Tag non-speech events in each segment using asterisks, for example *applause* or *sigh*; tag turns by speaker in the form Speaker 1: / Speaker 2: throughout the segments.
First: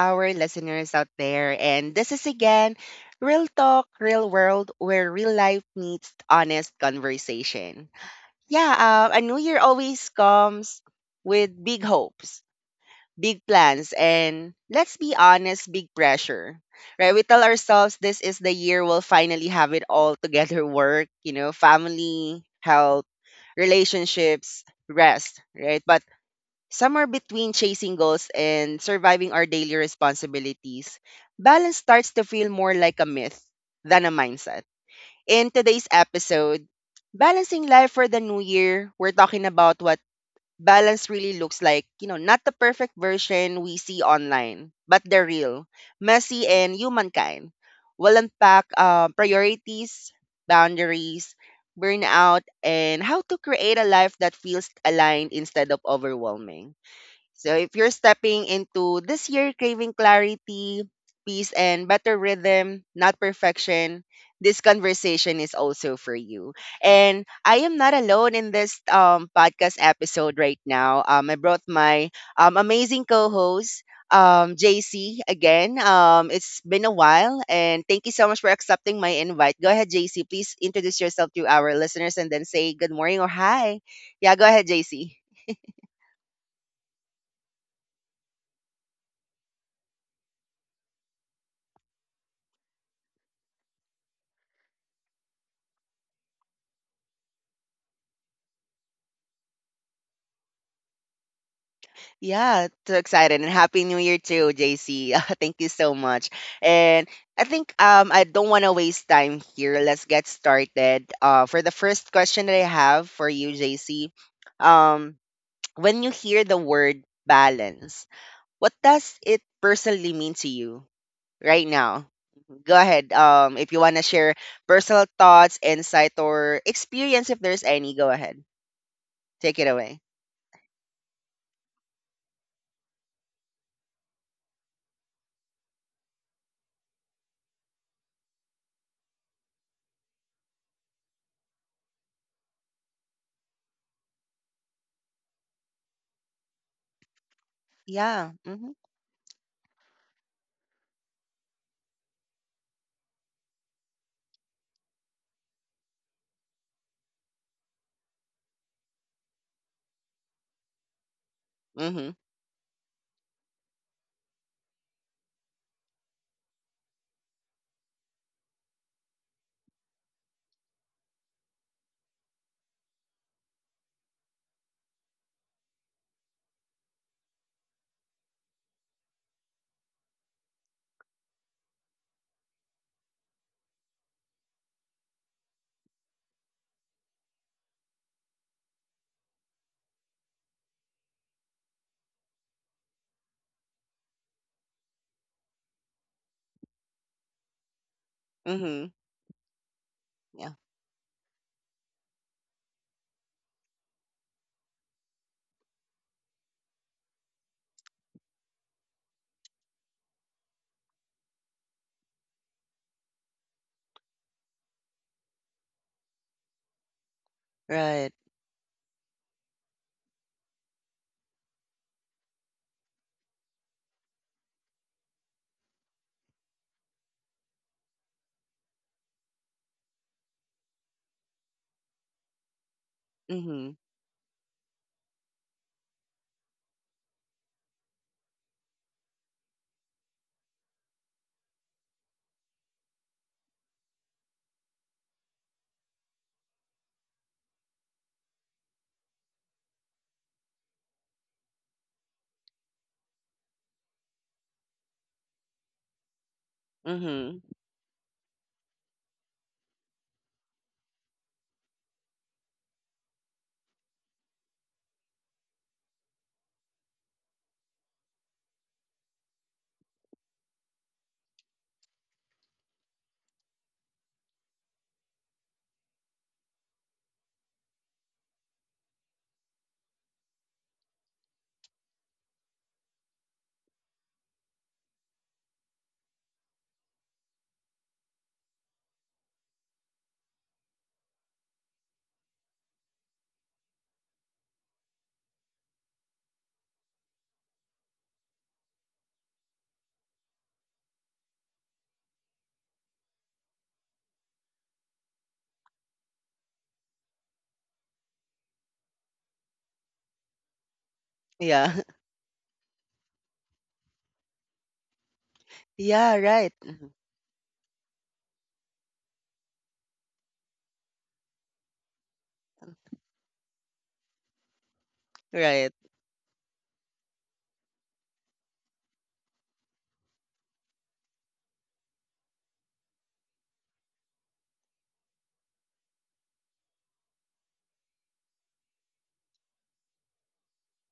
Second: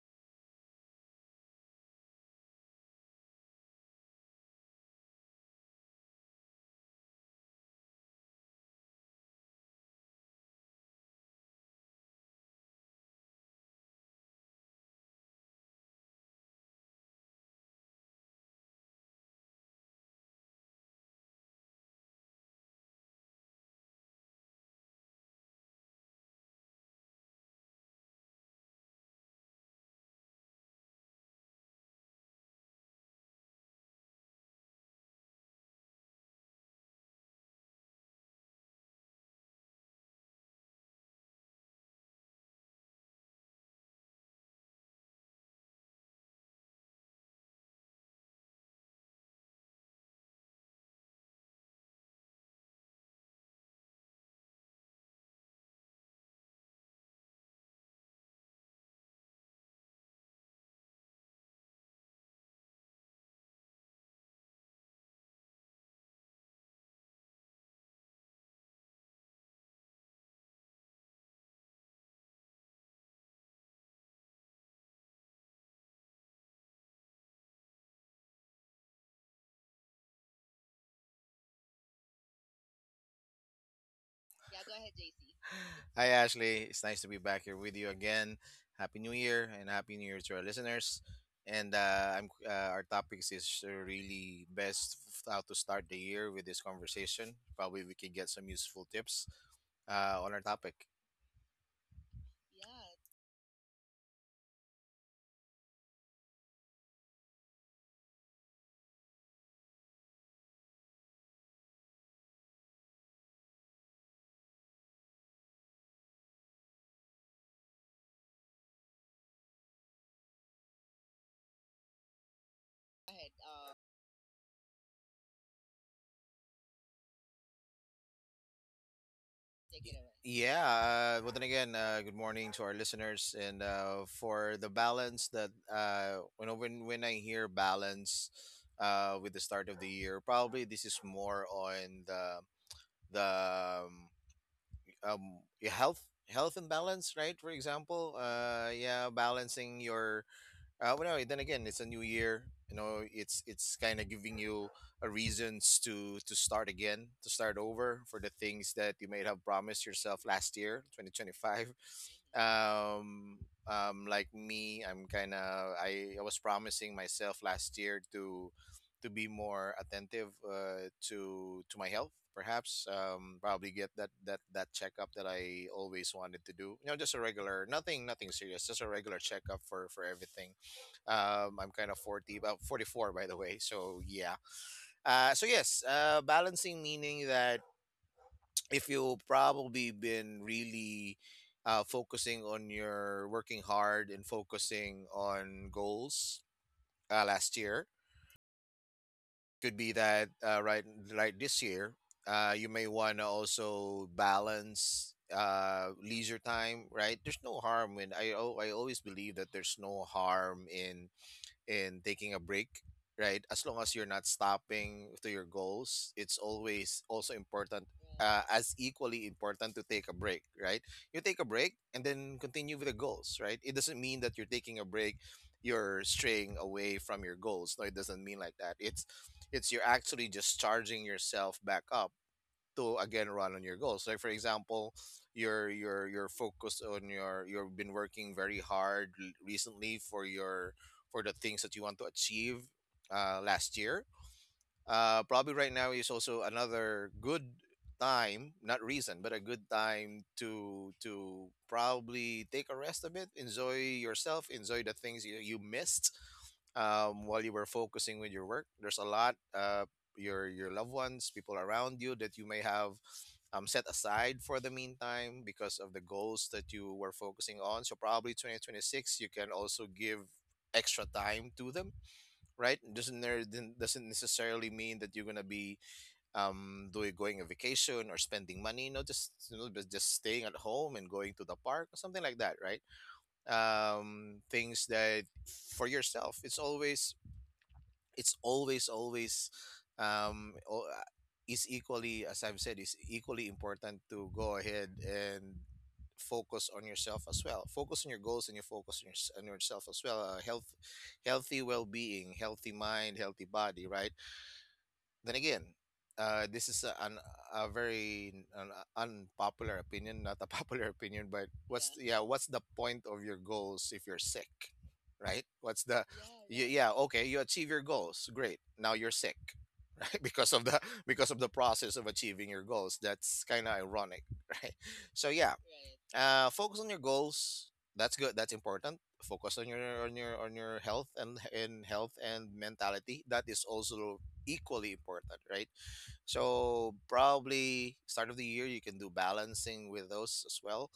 Speaker 1: our listeners out there. And this is again Real Talk, Real World, where real life meets honest conversation. Yeah, a new year always comes with big hopes, big plans, and let's be honest, big pressure. Right? We tell ourselves this is the year we'll finally have it all together *laughs* work, you know, family, health, relationships, rest, right? But somewhere between chasing goals and surviving our daily responsibilities, balance starts to feel more like a myth than a mindset. In today's episode, Balancing Life for the New Year, we're talking about what balance really looks like. You know, not the perfect version we see online, but the real, messy, and humankind. We'll unpack priorities, boundaries, burnout, and how to create a life that feels aligned instead of overwhelming. So if you're stepping into this year craving clarity, peace, and better rhythm, not perfection, this conversation is also for you. And I am not alone in this podcast episode right now. I brought my amazing co-host, JC, again. It's been a while, and thank you so much for accepting my invite. Go ahead, JC. Please introduce yourself to our listeners and then say good morning or hi. Yeah, go ahead, JC.
Speaker 2: Hi, Ashley. It's nice to be back here with you again. Happy New Year and Happy New Year to our listeners. And our topics is really best how to start the year with this conversation. Probably we can get some useful tips on our topic.
Speaker 1: Yeah, too excited and happy new year too, JC. *laughs* Thank you so much. And I think I don't want to waste time here. Let's get started. For the first question that I have for you, JC. Um *tsk* when you hear the word balance, what does it personally mean to you right now? Go ahead. If you want to share personal thoughts, insight or experience if there's any, go ahead. Take it away.
Speaker 2: Yeah, well, then again, good morning to our listeners. And for the balance that when I hear balance, with the start of the year, probably this is more on the um, your health imbalance, right? For example,
Speaker 1: Yeah. Mhm.
Speaker 2: yeah, balancing your— well, no, then again, it's a new year. You know, it's kind of giving you a reasons to start again, to start over for the things that you may have promised yourself last year, 2025.
Speaker 1: Mhm.
Speaker 2: Um, like me, I'm kind of I was promising myself last year to be more attentive, to my health. Perhaps probably get that checkup that I always wanted to do. You know, just a regular, nothing serious, just a regular checkup for everything. I'm kind of 40, about 44, by the way. So yeah. So yes, balancing meaning that if you probably been really, focusing on your working hard and focusing on goals, last year,
Speaker 1: Mhm.
Speaker 2: could be that,
Speaker 1: Yeah.
Speaker 2: uh, right, this year, you may want to also balance leisure time, right? There's no harm in— I always believe that there's no harm in and taking a break, right? As long as you're not stopping to your goals, it's always also important,
Speaker 1: Right.
Speaker 2: as equally important to take a break, right? You take a break and then continue with the goals, right? It doesn't mean that you're taking a break, you're straying away from your goals. No, it doesn't mean like that. It's you're actually just charging yourself back up to again run on your
Speaker 1: Mhm.
Speaker 2: goals. Like for example, you're focused on your— you've been working very hard, recently, for your, for the things that you want to achieve, last year, probably right now is also another good time, not reason, but a good time to probably take a rest a bit, enjoy yourself, enjoy the things you missed, while
Speaker 1: Mhm.
Speaker 2: you were focusing with your work. There's a lot, your loved ones, people around you that you may have, set aside for the meantime because of the goals that you were focusing on. So probably 2026, you can also give extra time to them, right? Doesn't— there then doesn't necessarily mean that you're gonna be, doing— going a vacation or spending money. You just, you know, but just staying at home and going to the park or something like that, right? Things that for yourself. It's always um o- uh, is equally, as I've said, is equally important to go ahead and focus on yourself as well, focus on your goals, and you focus on, on yourself as well. Healthy well-being, healthy mind, healthy body, right? Then again, this is a, an, a very an unpopular opinion, not a *laughs* popular opinion, but
Speaker 1: Yeah.
Speaker 2: what's—
Speaker 1: *laughs*
Speaker 2: Yeah. Yeah, what's the point of your goals if you're sick, right? What's the—
Speaker 1: Yeah,
Speaker 2: Yeah.
Speaker 1: right.
Speaker 2: You— Yeah. Yeah,
Speaker 1: Mhm.
Speaker 2: okay, you achieve your goals, great. Now you're sick, *laughs* right? Because of the— because of the process of achieving your goals. That's kind of ironic, *laughs* right? So yeah,
Speaker 1: Right.
Speaker 2: focus on your goals. That's good. That's important. Focus on your— on your— on your health, and in health and mentality. That is also equally important, right? So probably start of the year you can do balancing with those as well.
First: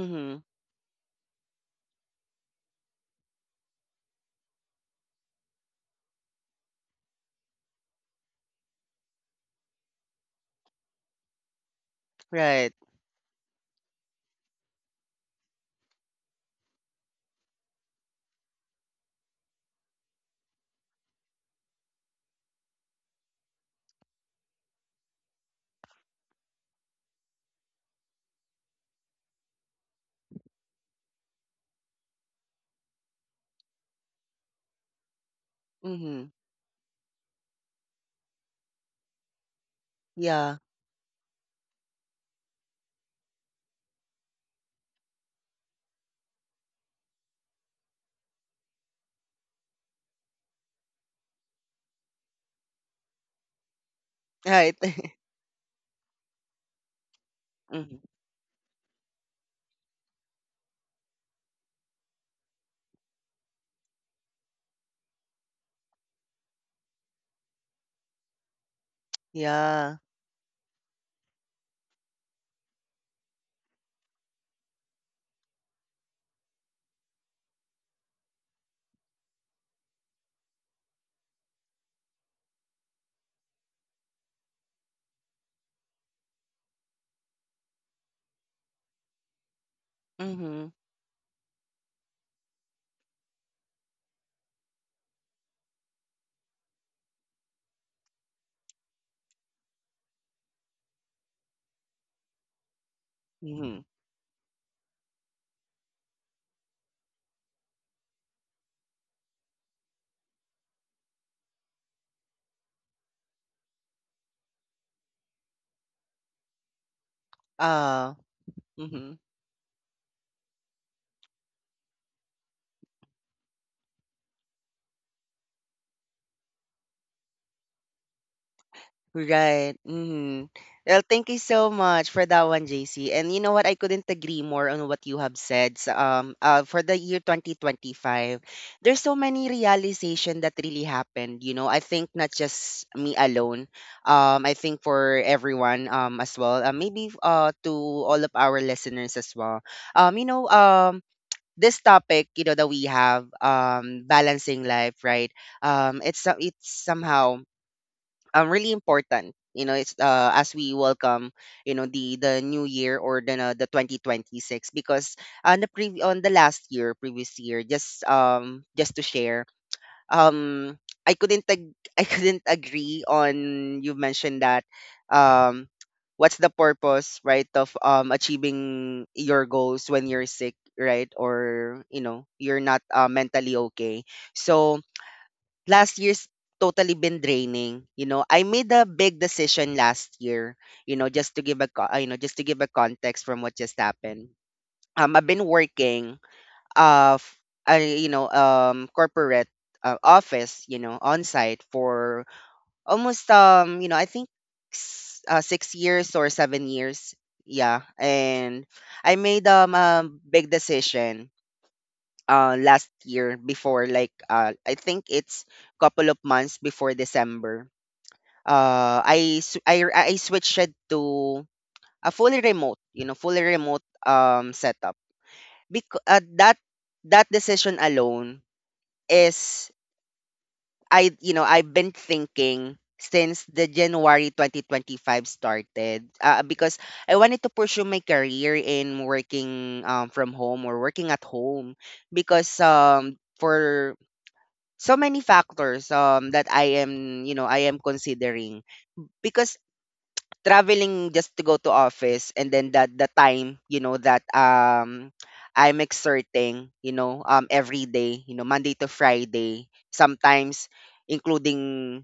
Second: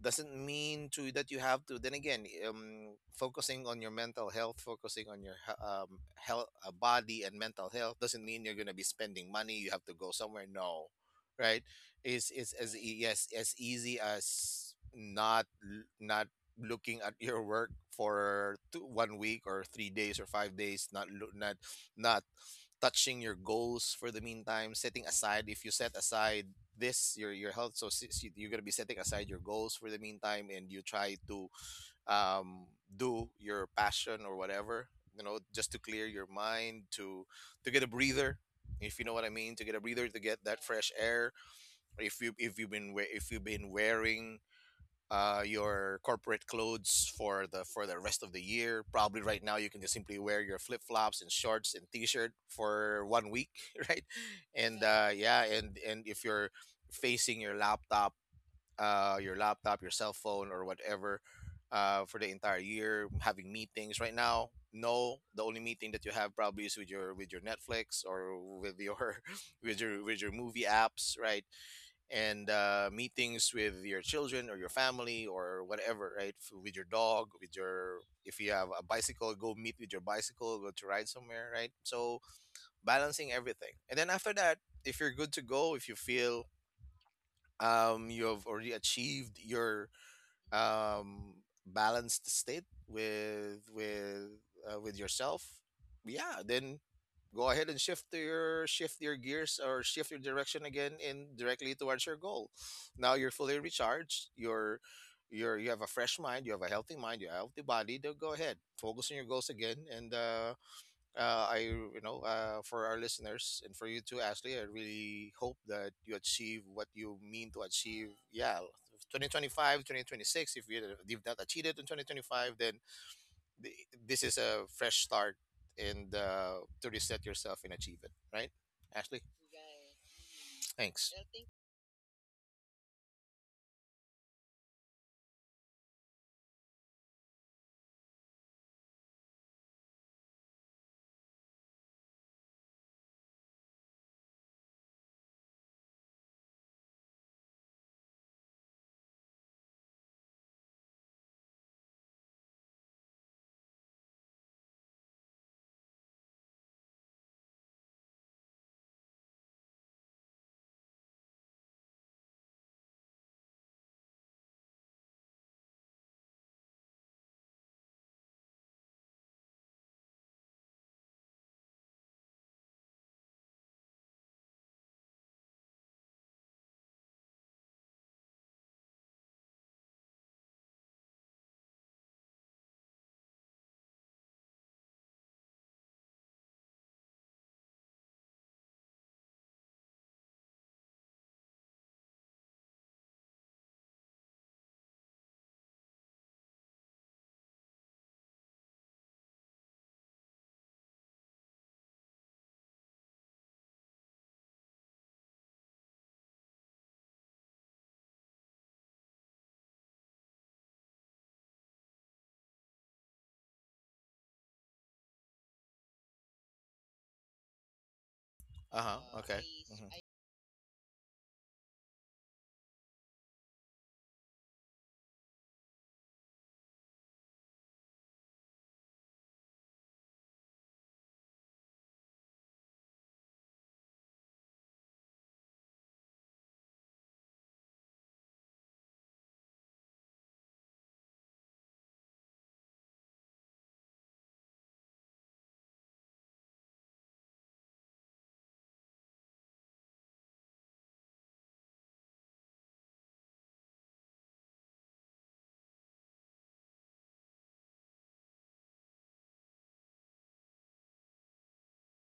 Speaker 2: Doesn't mean to that you have to then again, focusing on your mental health, focusing on your, health, body and mental health doesn't mean you're going to be spending money, you have to go somewhere. No, right? It's as—
Speaker 1: Right.
Speaker 2: yes, as easy as not— not looking at your work for 2— 1 week, or 3 days, or 5 days, not— not touching your goals for the meantime, setting aside— if you set aside this, your health, so since you— you're going to be setting aside your goals for the meantime, and you try to, um do your passion or whatever, you know, just to clear your
Speaker 1: Mhm.
Speaker 2: mind, to get a breather, if you know what I mean, to get a breather, to get
Speaker 1: Yeah.
Speaker 2: that fresh air. If you— if you've been wearing, your corporate clothes for the— for the rest of the year. Probably right now you can just simply wear your flip flops and shorts and t-shirt for 1 week, *laughs* right?
Speaker 1: Right.
Speaker 2: And
Speaker 1: *laughs*
Speaker 2: yeah, and if you're facing your
Speaker 1: Mhm.
Speaker 2: laptop, your laptop, your cell phone, or whatever, for the entire year, having meetings right now. No, the only meeting that you have probably is with your— with your Netflix, or with your *laughs* with
Speaker 1: Yeah.
Speaker 2: your— with your movie apps, right? And meetings with your children, or your family, or whatever, right? F- With your dog, with your— if you have a bicycle, go meet with your bicycle, go to ride somewhere, right? So, balancing everything, and then after that, if you're good to go, if you feel, you have already achieved your,
Speaker 1: Mhm.
Speaker 2: um, balanced state with with yourself, yeah, then go ahead and shift to your— shift your gears, or shift your direction again, in directly towards your goal. Now you're fully
Speaker 1: Mhm.
Speaker 2: recharged. You're you have a fresh mind. You have a healthy mind. You have a healthy body. Then go ahead, focus on your goals again, and I— you know, for our listeners and for you too, Ashley. I really hope that you achieve what you mean to achieve.
Speaker 1: Ah.
Speaker 2: Yeah,
Speaker 1: Mhm.
Speaker 2: 2025, 2026. If you— if not achieved it in 2025, then th- this is a fresh start, and to reset yourself and achieve it. Right, Ashley?
Speaker 1: Right. Hmm. Well,
Speaker 2: Thanks.
Speaker 1: thank you so much for that one, JC. And you know what? I couldn't agree more on what you have said. So, for the year 2025, there's so many realization that really happened. You know, I think not just me alone. I think for everyone, as well. Maybe to all of our listeners as well. You know, This topic, you know, that we have, balancing life, right? It's somehow really important, you know. It's as we welcome, you know, the new year, or the 2026, because on the last year, previous year. Just just to share, um I couldn't *laughs* I couldn't agree on, you mentioned that um what's the purpose, right, of achieving your goals when you're sick, right, or you know you're not mentally okay. So last year's totally been draining. You know, I made a big decision last year. You know, just to give a you know, just to give a context from what just happened. I've been working uh, f- you know, corporate office, you know, on site for almost, you know, I think 6 years or 7 years. Yeah, and I made a big decision last year, before, like, I think it's couple of months before December.
Speaker 2: Uh huh.
Speaker 1: I
Speaker 2: Okay.
Speaker 1: s- I
Speaker 2: Mm-hmm.
Speaker 1: r- I switched it to a fully remote, you know, fully remote setup. Because that decision alone is, I, you know, I've been thinking since the January 2025 started, because I wanted to pursue my career in working, from home, or working at home, because for so many factors, that I am, you know, I am considering, because traveling just to go to office, and then that the time, you know, that I'm exerting, you know, every day, you know, Monday to Friday, sometimes including,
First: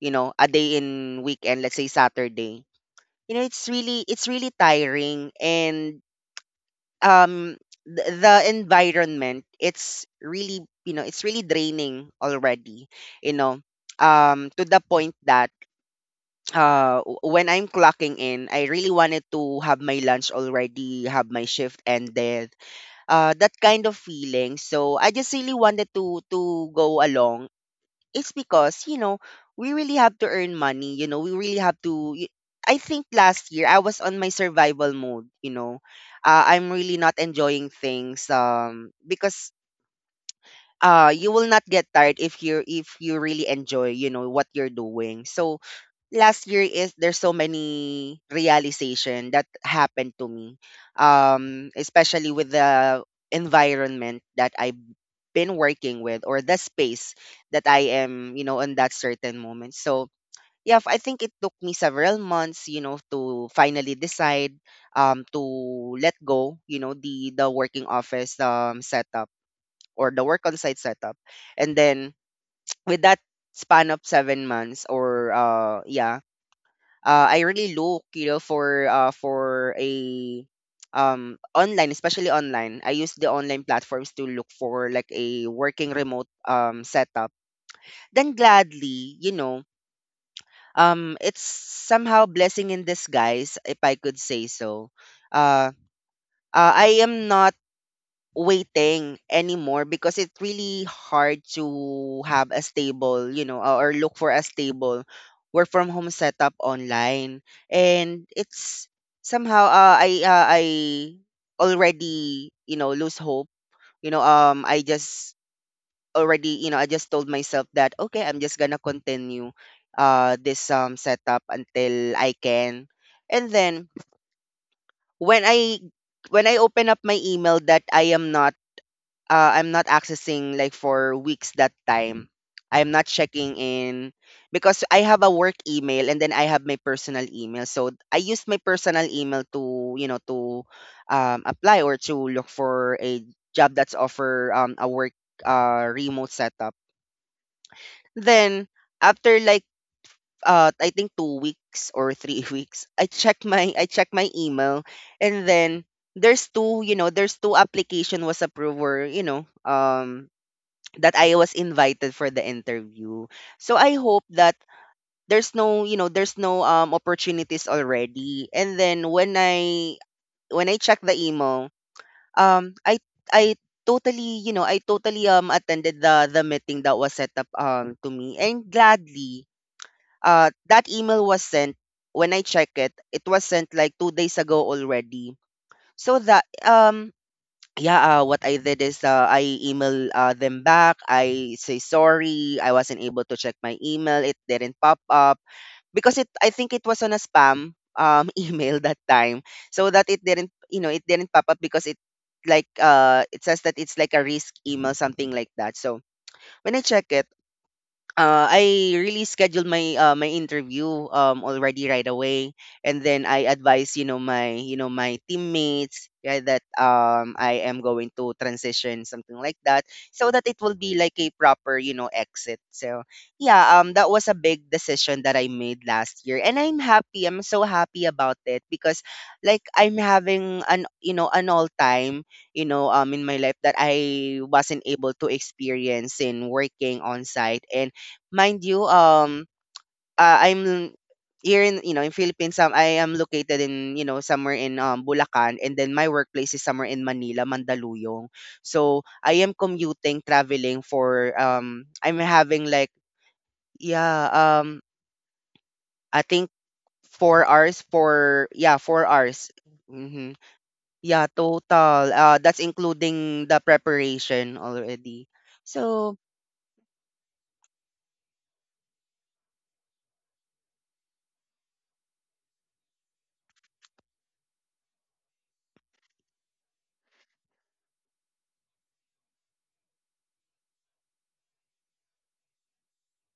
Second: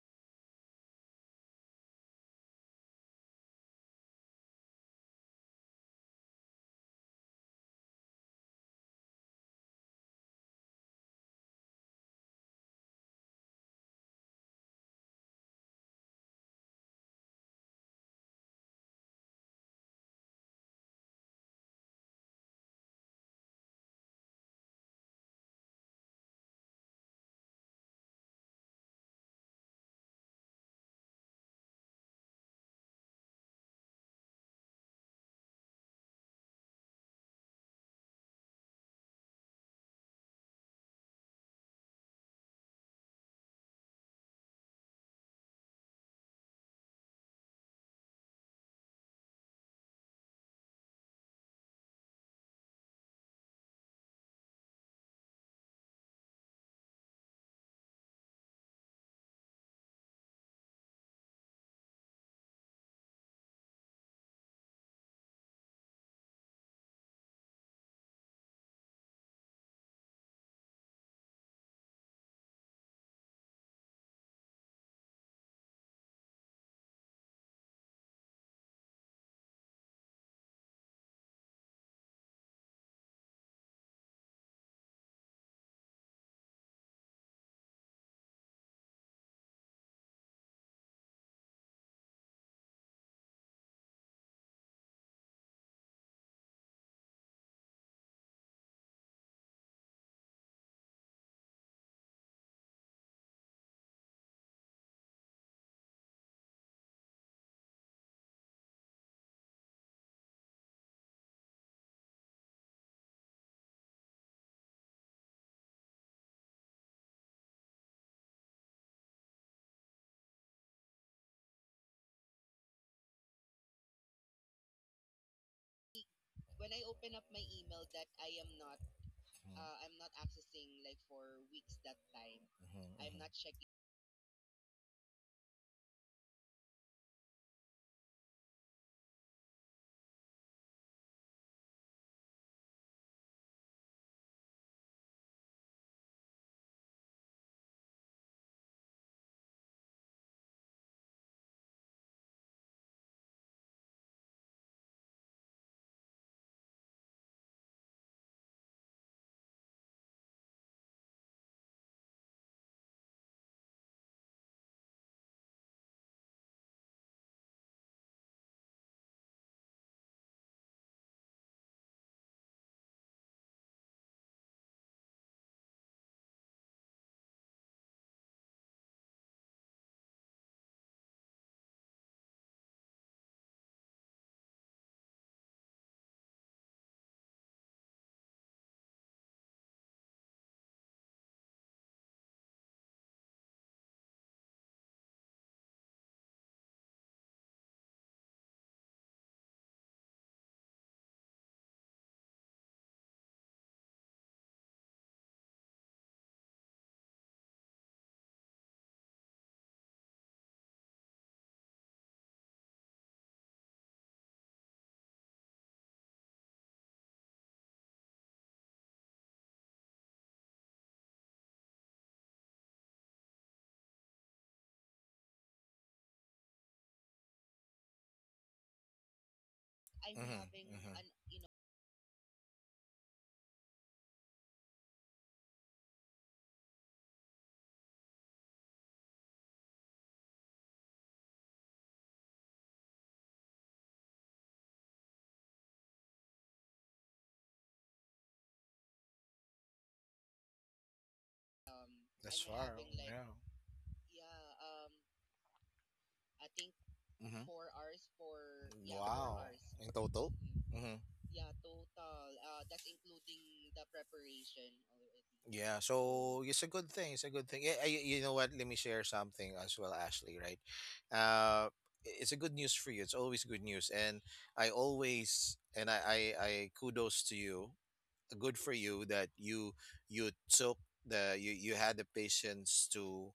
Speaker 1: you know, a day in weekend, let's say Saturday. You know, it's really tiring. And um the environment, it's really, you know, it's really draining already, you know. To the point that, when I'm clocking in, I really wanted to have my lunch already, have my shift ended, that kind of feeling. So I just really wanted to go along. It's because, you know, we really have to earn money, you know, we really have to I think last year I was on my survival mode, you know. I'm really not enjoying things, because you will not get tired if you're if you really enjoy, you know, what you're doing. So last year is, there's so many realization that happened to me, especially with the environment that I been working with, or the space that I am, you know, in that certain moment. So yeah, I think it took me several months, you know, to finally decide to let go, you know, the working office setup, or the work on site setup. And then *tsk* with that span of 7 months, or I really look, you know, for a online, especially online. I use the online platforms to look for, like, a working remote setup. Then gladly, you know, it's somehow blessing in disguise, if I could say so. Uh, I am not waiting anymore, because it's really hard to have a stable, you know, or look for a stable work from home setup online. And it's somehow, I already, you know, lose hope. You know, I just already, you know, I just told myself that, okay, I'm just going to continue this setup until I can. And then when I when I open up my email that I am not, I'm not accessing, like, for weeks that time.
Speaker 2: I'm
Speaker 1: I'm not
Speaker 2: Mm-hmm.
Speaker 1: checking in, because I have a work email, and then I have my personal email. So I used my personal email to, you know, to apply, or to look for a job that's offer a work remote setup. Then after, like, I think 2 weeks or three *laughs* weeks, I check my, email. And then there's two, you know, there's two application was approved, or, you know, that I was invited for the interview. So I hope that there's no, you know, there's no opportunities already. And then when I check the email, um I I totally, you know, I totally attended the meeting that was set up to me, and gladly that email was sent. When I check it, it was sent like 2 days ago already. So that, yeah, what I did is, I email them back. I say, sorry, I wasn't able to check my email. It didn't pop up because it. I think it was on a spam *laughs* email that time, so that it didn't. You know, it didn't pop up because it, like, it says that it's like a risk email, something like that. So when I check it, I really scheduled my, interview already, right away. And then I advise, you know, my, you know, my teammates, yeah, that I am going to transition, something like that, so that it will be like a proper, you know, exit. So yeah, that was a big decision that I made last year, and I'm happy. I'm so happy about it, because, like, I'm having
Speaker 2: Mm-hmm.
Speaker 1: an, you know,
Speaker 2: Hmm.
Speaker 1: an all time, you know, in my life that I wasn't able to experience in working on site. And mind you, I'm here in, you know, in Philippines. I am located in, you know, somewhere in Bulacan, and then my workplace is somewhere in Manila, Mandaluyong. So I am commuting, traveling for, I'm
Speaker 2: That's
Speaker 1: having,
Speaker 2: far.
Speaker 1: like,
Speaker 2: Yeah.
Speaker 1: yeah, um, I think four
Speaker 2: Hmm.
Speaker 1: hours for, yeah, four
Speaker 2: Wow.
Speaker 1: hours.
Speaker 2: In total?
Speaker 1: Mm-hmm.
Speaker 2: Hmm.
Speaker 1: Yeah, total. That's including the preparation already.
Speaker 2: Yeah.
Speaker 1: So
Speaker 2: So it's a good thing. It's a good thing. Yeah, I- you know what? Let me share something as well, Ashley, right? Uh, it's a good news for you. It's always good news. And I always, and I kudos to you. Good for you that you took you, you had the patience to—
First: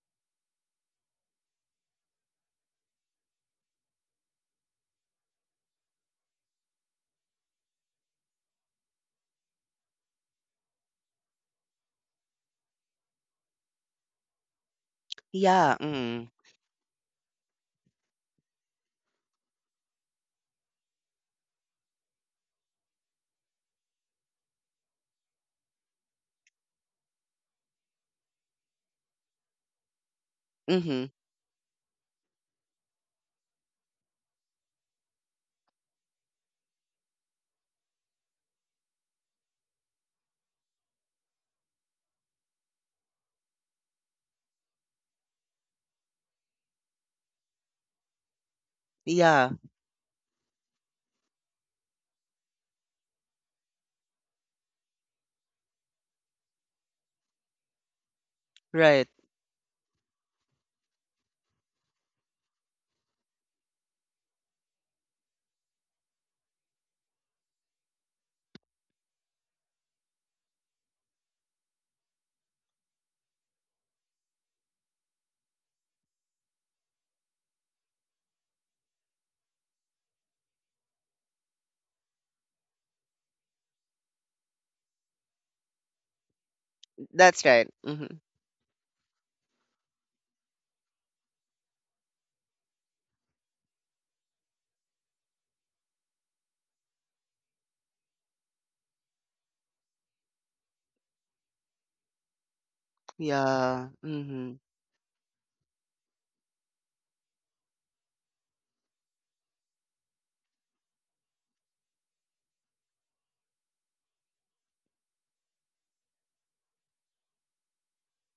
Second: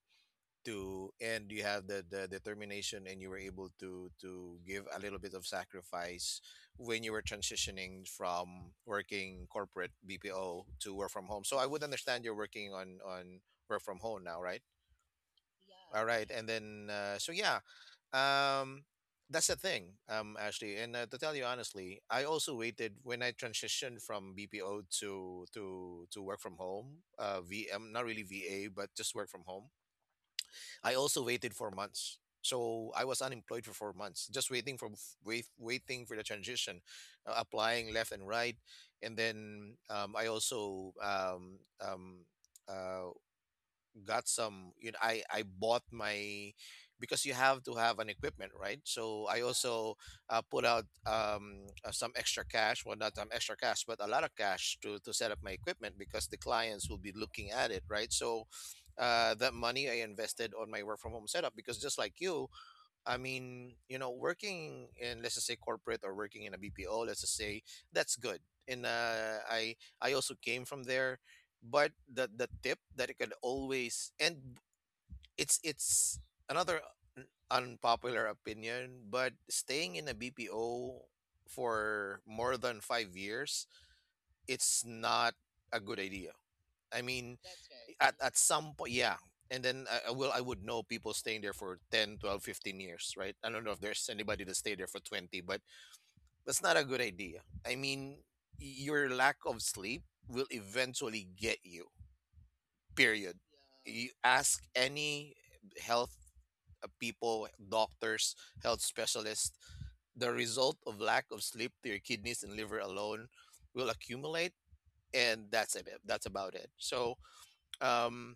Speaker 2: and you have the determination, and you were able to give a little bit of sacrifice when you were transitioning from working corporate BPO to work from home. So I would understand you're working on— on work from home now, right?
Speaker 1: yeah.
Speaker 2: All
Speaker 1: Mm.
Speaker 2: right, and then so yeah, um, that's the thing, Ashley. And to tell you honestly, I also waited when I transitioned from BPO to work from home, VM, not really VA, but just work from home. I
Speaker 1: Mm-hmm.
Speaker 2: also waited for months. So I was unemployed for 4 months, just waiting for— waiting for the transition, applying left and right, and then I also uh, got some, you know, I bought my, because you have to have an equipment, right? so I Yeah.
Speaker 1: Yeah.
Speaker 2: Also, put out some extra cash— well, not, extra cash, but a lot of cash to set up my equipment, because the clients will be looking at it, right? So,
Speaker 1: Right.
Speaker 2: that money I invested on my work from home setup, because just like you, I mean, you know, working in, let's just say, corporate, or working in a BPO, let's just say, that's good. And I also came from there, but the tip that it could always, and it's another, unpopular opinion, but staying in a BPO for more than 5 years, it's not a good idea. I mean,
Speaker 1: That's right. Mm-hmm.
Speaker 2: at some point, yeah. And then I would know people staying there for 10, 12, 15 years, right? I don't know if there's anybody that stayed there for 20, but that's not a good idea. I mean, your lack of sleep will eventually get you. Period.
Speaker 1: Yeah,
Speaker 2: You
Speaker 1: mhm.
Speaker 2: ask any health people, doctors, health specialists, the result of lack of sleep to your kidneys and liver alone will accumulate, and that's about it, so um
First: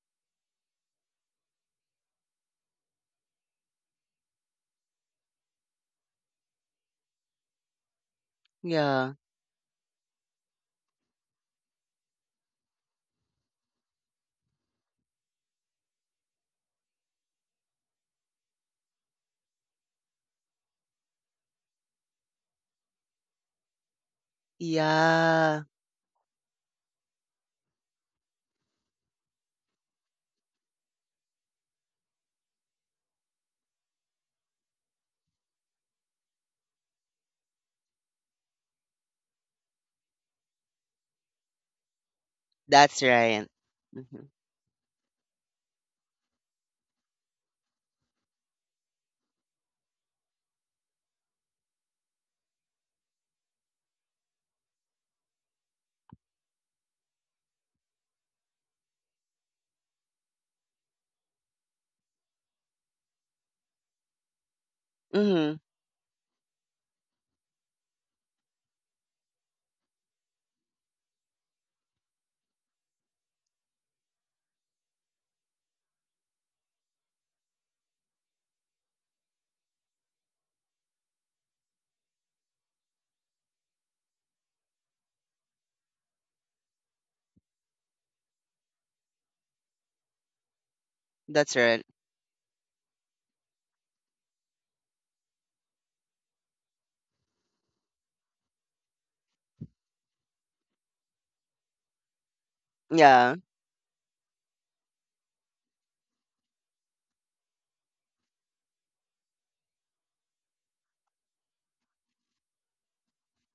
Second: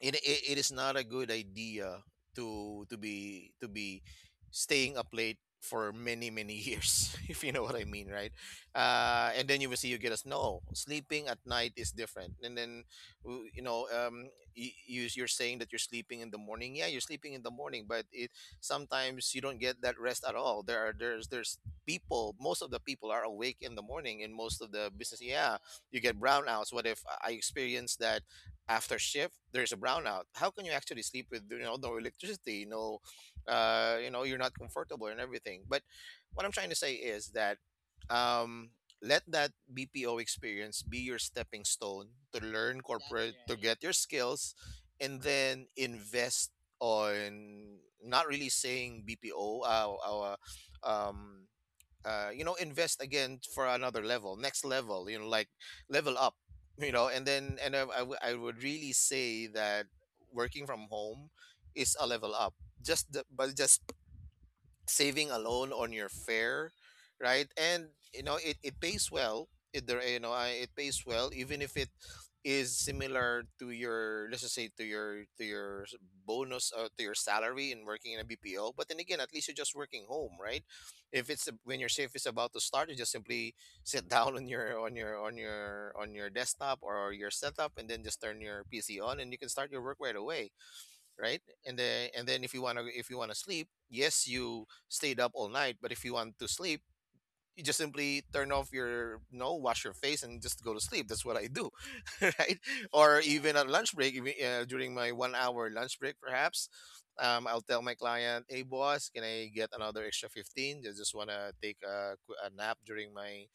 Speaker 2: it is not a good idea to be staying up late for many many years *laughs* if you know what I mean, right?
Speaker 1: Yeah.
Speaker 2: And then you will see you get us. No sleeping at night is different. And then w- you know um you're saying that you're sleeping in the morning. Yeah, you're sleeping in the morning, but it sometimes you don't get that rest at all. There are there's people, most of the people are awake in the morning in most of the business, yeah.
Speaker 1: Yeah,
Speaker 2: You get brownouts. What if I experienced that? After shift, there's a brownout. How can you actually sleep with, you know, no electricity, no, you know, you're not comfortable and everything. But what I'm trying to say is that um let that BPO experience be your stepping stone to learn. That's
Speaker 1: that's
Speaker 2: corporate
Speaker 1: right.
Speaker 2: to right. Get your
Speaker 1: Mhm.
Speaker 2: skills and then invest on, not really saying BPO um you know, invest again for another level, next level, you know, like level up, you know. And then, and I w I would really say that working from home is a level up. Just but just saving
Speaker 1: Mhm.
Speaker 2: alone on your fare, right? And you know it, it pays well. It there you know I, it pays well, even if it is similar to your, let's just say to your, bonus or to your salary in working in a BPO. But then again, at least you're just working home, right? If it's a- When your shift is about to start, you just simply *laughs* sit down on your on your desktop or your setup, and then just turn your PC on, and you can start your work right away, right?
Speaker 1: That's
Speaker 2: and
Speaker 1: right.
Speaker 2: then and then if you want to, sleep, yes, you stayed up all night, but if you want to sleep, you just simply turn off your, you know, wash your face and just go to sleep. That's what I do *laughs* right? Or
Speaker 1: Yeah,
Speaker 2: even at lunch break, even, during my 1 hour lunch break perhaps, I'll tell my client, hey boss, can I get another extra 15? I just want to take a nap during my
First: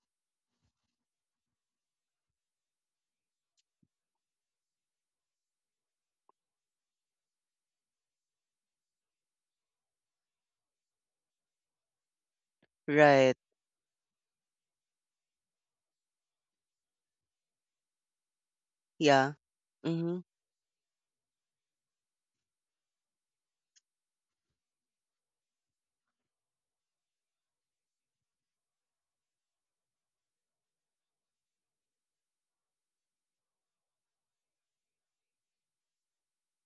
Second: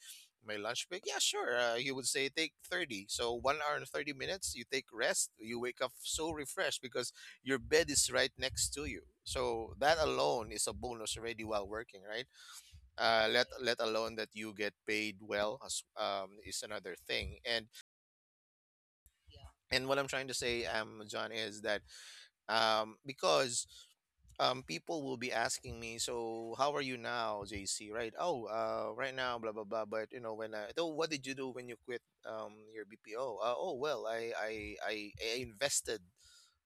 Speaker 2: lunch break. Yeah, sure, he would say, take 30. So 1 hour and 30 minutes you take rest, you wake up so refreshed because your bed is right next to you. So that alone is a bonus already while working, right?
Speaker 1: right.
Speaker 2: Let let alone that you get paid well as, is another thing. And
Speaker 1: Yeah.
Speaker 2: and what I'm
Speaker 1: Mhm.
Speaker 2: trying to say, John, is that, because, people will be asking me, so how are you now, JC? Right? Oh, right now, blah blah blah. But you know, when I, oh, what did you do when you quit your BPO? Oh well, I invested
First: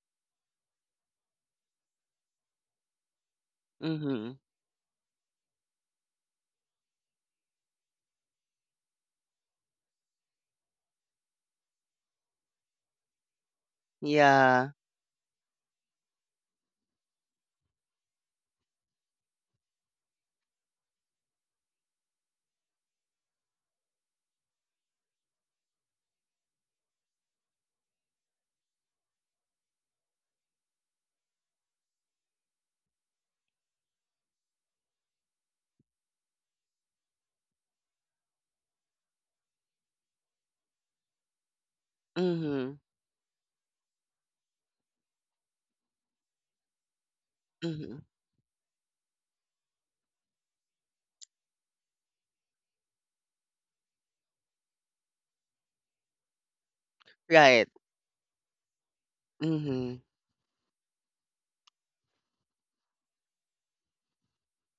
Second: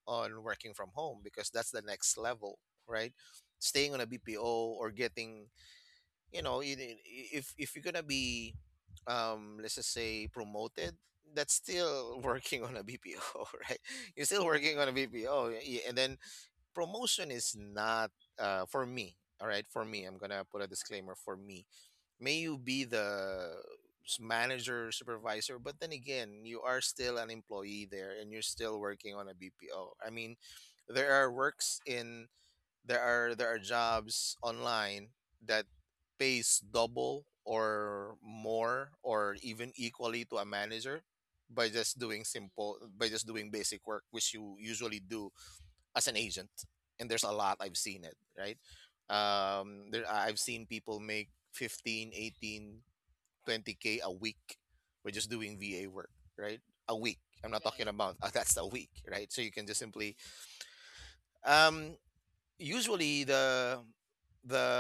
Speaker 2: on working from home because that's the next level, right? Staying on a
Speaker 1: Mhm.
Speaker 2: BPO or getting, you know, if you're gonna be, let's just say, promoted, that's still *laughs* working on a BPO *laughs* right? You're still
Speaker 1: Yeah.
Speaker 2: working on a BPO. Yeah, yeah. And then promotion is not, for me, all right, for me, I'm gonna put a disclaimer, for me, may you be the manager, supervisor, but then again, you are still an employee there, and you're still working on a BPO. I mean, there are works in there are jobs online that pays double or more or even equally to a manager, by just doing simple,
Speaker 1: Mhm.
Speaker 2: by just doing basic work which you usually do as an agent. And there's a lot, I've
Speaker 1: Mhm.
Speaker 2: seen it, right? There, I've seen people make 15, 18, 20K a week by just doing VA work, right? A week, I'm not
Speaker 1: Right.
Speaker 2: talking. Right. About *laughs* that's a week, right? So you can just
Speaker 1: Mhm.
Speaker 2: simply, um usually the the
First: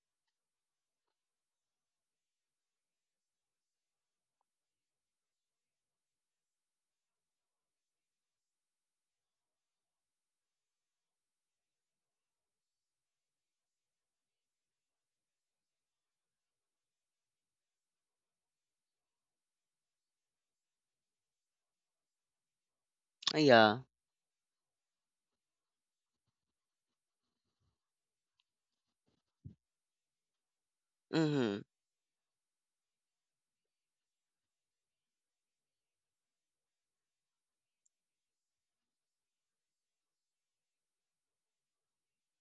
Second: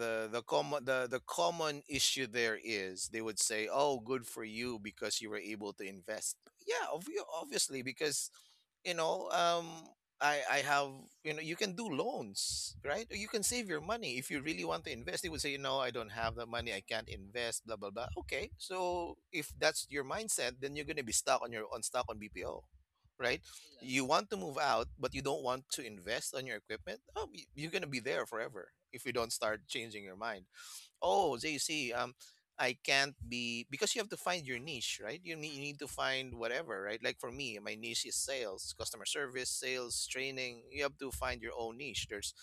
Speaker 2: the the common, the common issue there is, they would say, oh, good for you because you were able to invest. Yeah, obviously, because, you know, I have, you know, you can do loans, right? Or you can save your money if you really want to invest. They would say, no, I don't have that money, I can't invest, blah blah blah. Okay, so if that's your mindset, then you're going to be stuck on your on BPO, right?
Speaker 1: Yeah.
Speaker 2: You want to move out, but you don't want to invest on your equipment. Oh, you're going to be there forever if you don't start changing your mind. Oh, so you
Speaker 1: Mhm.
Speaker 2: see, I can't be, because you have to find your niche, right? You need to find whatever, right? Like for me, my niche is sales, customer service, sales, training. You have to find your own niche. There's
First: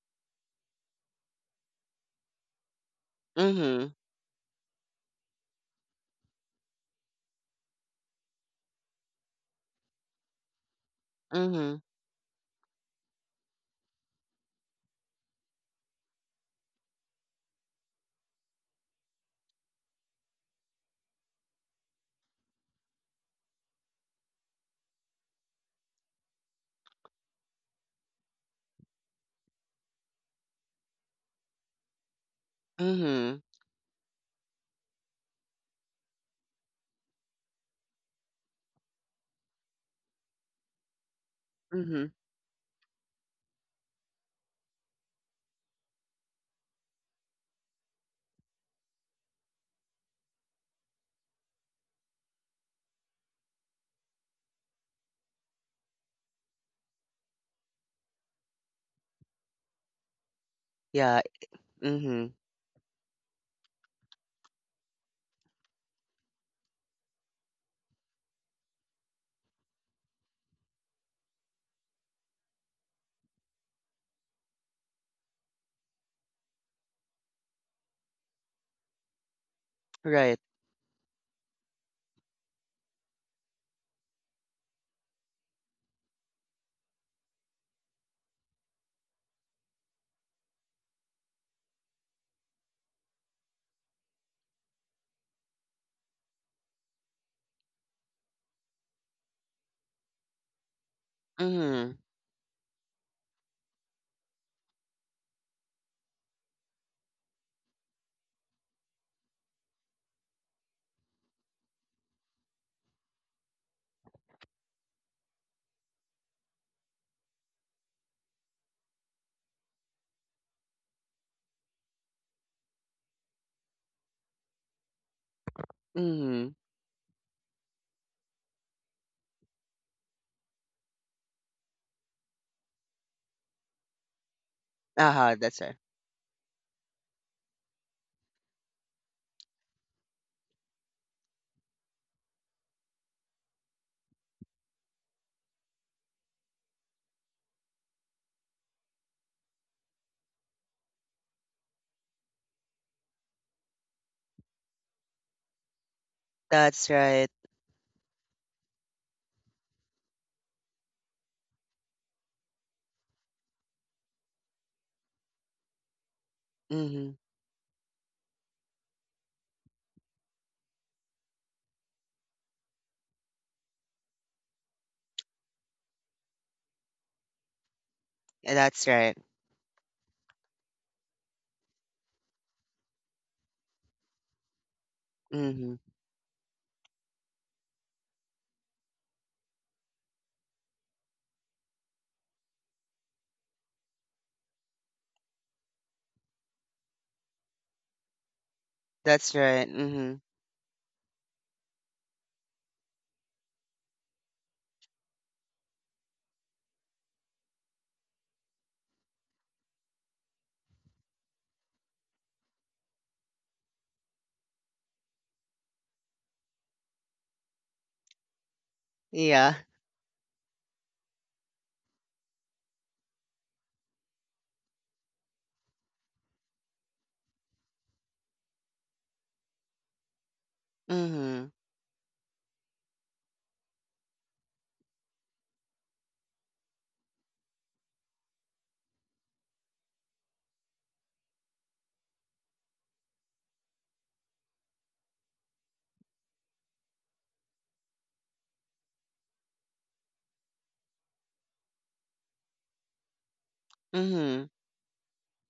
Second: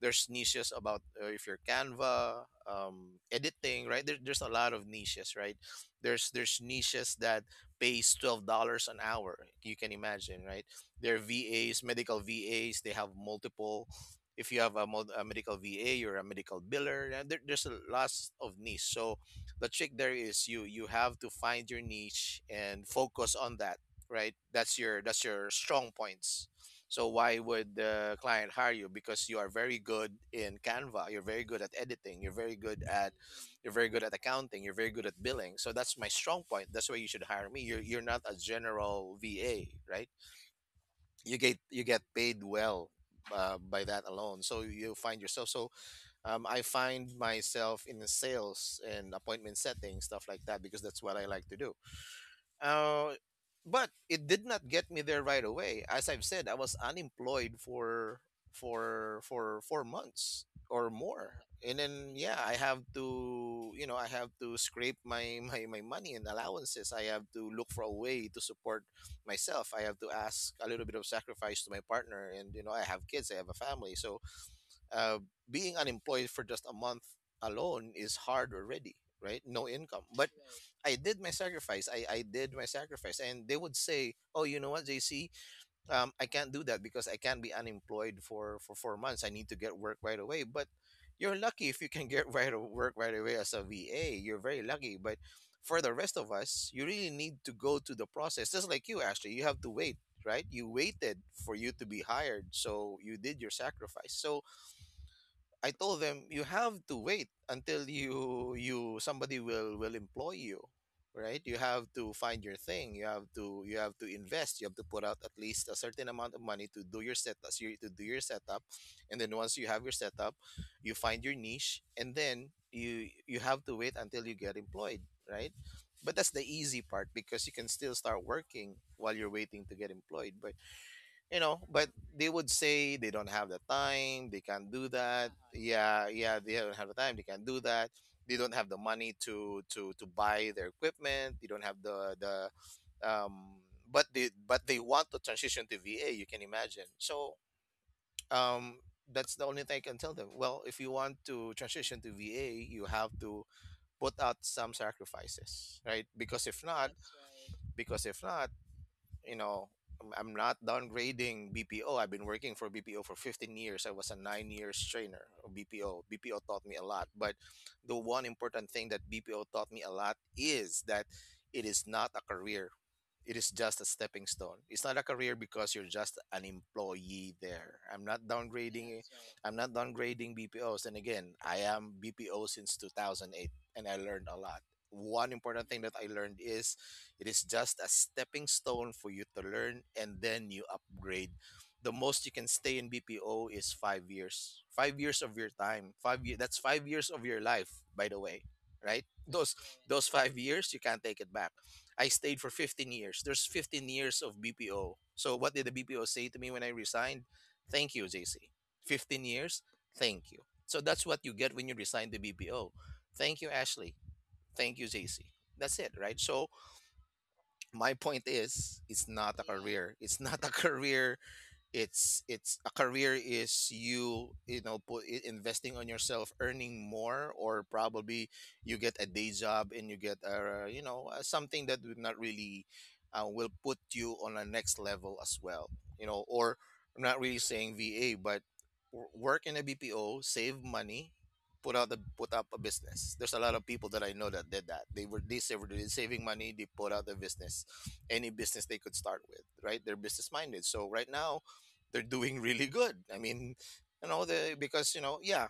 Speaker 2: niches about, if you're Canva, editing,
Speaker 1: Mhm.
Speaker 2: right? There's a lot of niches, right? There's niches that pays $12 an hour. You can imagine, right? They're VAs,
Speaker 1: Mhm.
Speaker 2: medical VAs. They have multiple, if you have a medical VA, you're a medical biller. And there's a lot of niche. So the trick there is, you have to find your niche and focus on that, right? That's your strong points. So why would the client hire you? Because you are very good in Canva. You're very good at editing.
Speaker 1: Mhm.
Speaker 2: You're very good at accounting. You're very good at billing. So that's my strong point. That's why you should hire me. You're not a general VA, right? You get
Speaker 1: Mhm.
Speaker 2: paid well by that alone, so you find yourself. So, I find myself in the sales and appointment setting, stuff like that, because that's what I like to do. uh, but it did not get me there right away. As I've said, I was unemployed for 4 months or
Speaker 1: Yeah.
Speaker 2: more. And then,
Speaker 1: Mhm.
Speaker 2: yeah, I have to, you know, I have to scrape my *laughs* my money and allowances. I have to look for a way to support myself. I have to ask a little bit of sacrifice to my partner, and, you know, I have kids, I have a family, so, uh, being unemployed for just a month alone is hard already, right? No income. But
Speaker 1: Right.
Speaker 2: I did my sacrifice. And they would say, oh, you know what, JC, I can't do that because I can't be unemployed for 4 months. I need to get work right away. But you're lucky if you can get, *laughs* right, work right away as a VA. You're very lucky, but for the rest of us, you really need to go through the process. Just like you, Ashley, you have to wait, right? You waited for you to be
Speaker 1: Mhm.
Speaker 2: hired, so you did your sacrifice. So I told them, you have to wait until you, somebody will employ you, right? You have to find your thing. You have to, invest. You have to put out at least a certain amount of money to do your setup, and then once you have your setup, you find your niche, and then you have to wait until you get employed, right? But that's the
Speaker 1: Mhm.
Speaker 2: easy part, because you can still start working while you're waiting to get employed. But, you know, but they would say, they don't have the time, they can't do that.
Speaker 1: Aha, that's right.
Speaker 2: Yeah, yeah, they don't have the time, they can't do that, they don't have the money to buy their equipment. They don't have the um but they, want to transition to VA. You can imagine. So, um that's the only thing I can tell them. Well, if you want to transition to VA, you have to put out some sacrifices, right? Because if
Speaker 1: That's
Speaker 2: not,
Speaker 1: right.
Speaker 2: because if not you know, I'm not downgrading BPO. I've been working for BPO for 15 years. I was a 9 years trainer of BPO. BPO taught me a lot.
Speaker 1: Mhm.
Speaker 2: But the one important thing that BPO taught me a lot is that it is not a career, it is just a stepping stone. It's not a career because you're just an employee there. I'm not
Speaker 1: That's
Speaker 2: downgrading.
Speaker 1: right.
Speaker 2: I'm not downgrading BPOs. And again, I am BPO since 2008, and I learned a lot. One important
Speaker 1: Mhm.
Speaker 2: thing that I learned is, it is just a stepping stone for you to learn, and then you upgrade. The most you can stay in BPO is 5 years. 5 years of your time. 5 years. That's 5 years of your life, by the way, right?
Speaker 1: That's right.
Speaker 2: Those
Speaker 1: Mhm.
Speaker 2: 5 years you can't take it back. I stayed for 15 years. There's 15 years of BPO. So what did the BPO say to me when I resigned? Thank you, JC. 15 years, thank you. So that's what you get when you resign the BPO. Thank you, Ashley. Thank you, JC. That's it, right? So my point is, it's not a
Speaker 1: Yeah.
Speaker 2: career. It's not a *laughs* career. It's a career is you you know put I- Investing on yourself, earning more, or probably you get a day job and you get
Speaker 1: Mhm.
Speaker 2: something that would not really will put you on a next level as well, you know. Or I'm not really saying VA, but work in a BPO, save money, put up a business. There's a lot of people that I know that did that. They saved, they saving money, they put out the business. Any business they could start with, right? They're business minded. So right now they're doing really good. I mean, you know,
Speaker 1: Mhm.
Speaker 2: they, because you know, yeah,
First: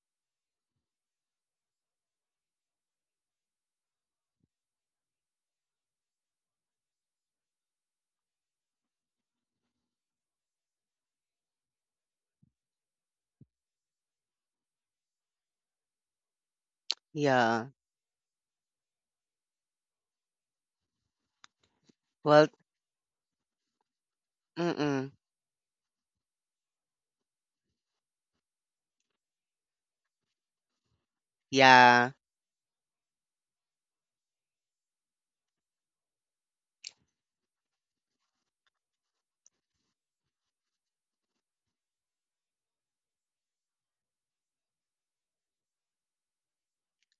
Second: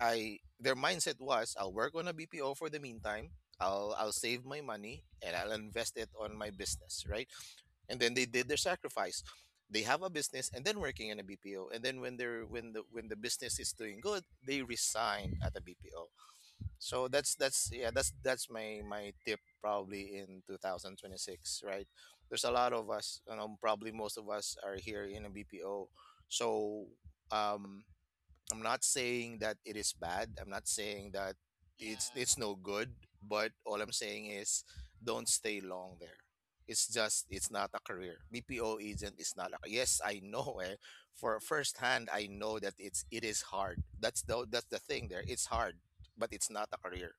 Speaker 2: I— their mindset was, I'll work on a BPO for the meantime. I'll save my money and I'll invest it on my business, right? And then they did their sacrifice. They have a business and then working in a BPO, and then when the business is doing good, they resign at a BPO. So
Speaker 1: Yeah.
Speaker 2: that's yeah that's my tip, probably, in 2026, right? There's
Speaker 1: Well,
Speaker 2: a lot of us, you know, probably most of us are here
Speaker 1: mm-mm.
Speaker 2: in a BPO. So um I'm not saying that it is bad. I'm not saying that
Speaker 1: Yeah.
Speaker 2: it's no good, but all I'm saying is, don't stay long there. It's just, it's not a career. BPO agent is not a— yes, I know, eh. For firsthand, I know that it is hard. That's the thing there. It's hard, but it's not a career.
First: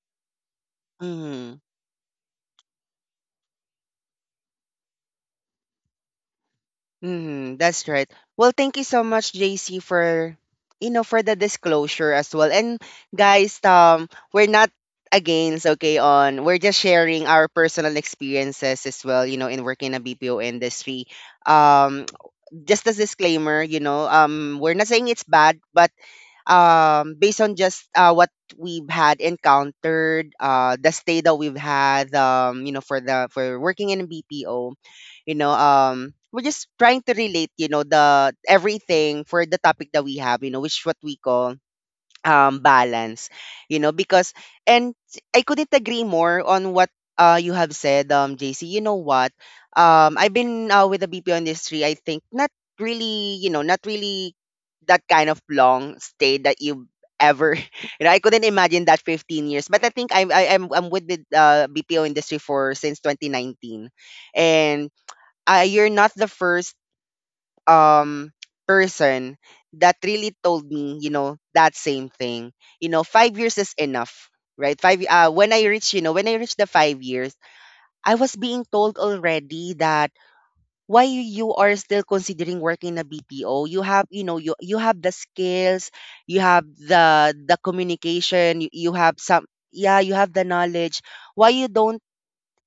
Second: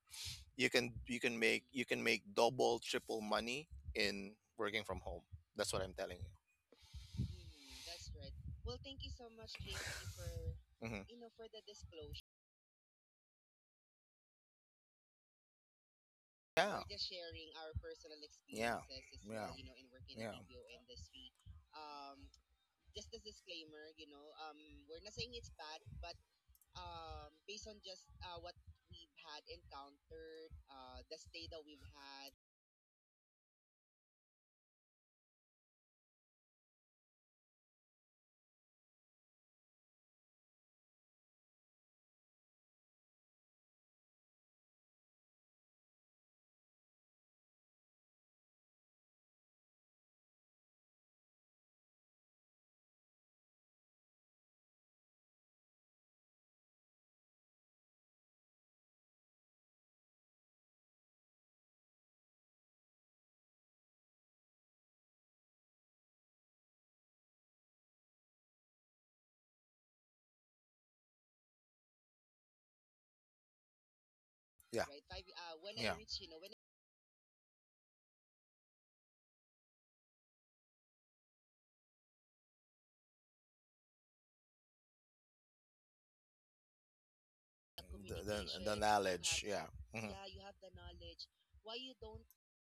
Speaker 2: You can you can
Speaker 1: Mhm.
Speaker 2: make you can make double, triple money in working from home. That's what I'm telling you.
Speaker 1: Mhm. That's right. Well, thank you so much, JC, for, you
Speaker 2: Hmm.
Speaker 1: know, for the disclosure as well. And guys, we're not against, okay, on, we're just
Speaker 2: Yeah.
Speaker 1: sharing our personal
Speaker 2: Yeah.
Speaker 1: experiences as well. You
Speaker 2: Yeah.
Speaker 1: know, in working in a
Speaker 2: Yeah.
Speaker 1: BPO industry. Um, just as disclaimer, you know, we're not saying it's bad, but based on just what we've had encountered, the stay that we've had, you know, for the for working in BPO. You know, we're just trying to relate, you know, the everything for the topic that we have, you know, which what we call balance, you know. Because and I couldn't agree more on what you have said, JC. You know what, I've been with the BPO industry, I think, not really, you know, not really that kind of long stay that you ever *laughs* you know, I couldn't imagine that 15 years, but I think I'm I, I'm with the BPO industry for since 2019. And you're not the first um person that really told me, you know, that same thing. You know, 5 years is enough, right?
Speaker 2: Yeah.
Speaker 1: Five. When I
Speaker 2: I
Speaker 1: reach,
Speaker 2: have
Speaker 1: you know, when I reach the 5 years, I was being told already that why you are still considering working in a BPO. You have, you know, you have the skills, you have the communication, you have
Speaker 2: knowledge.
Speaker 1: some, yeah,
Speaker 2: Mhm.
Speaker 1: you have the knowledge. Why you don't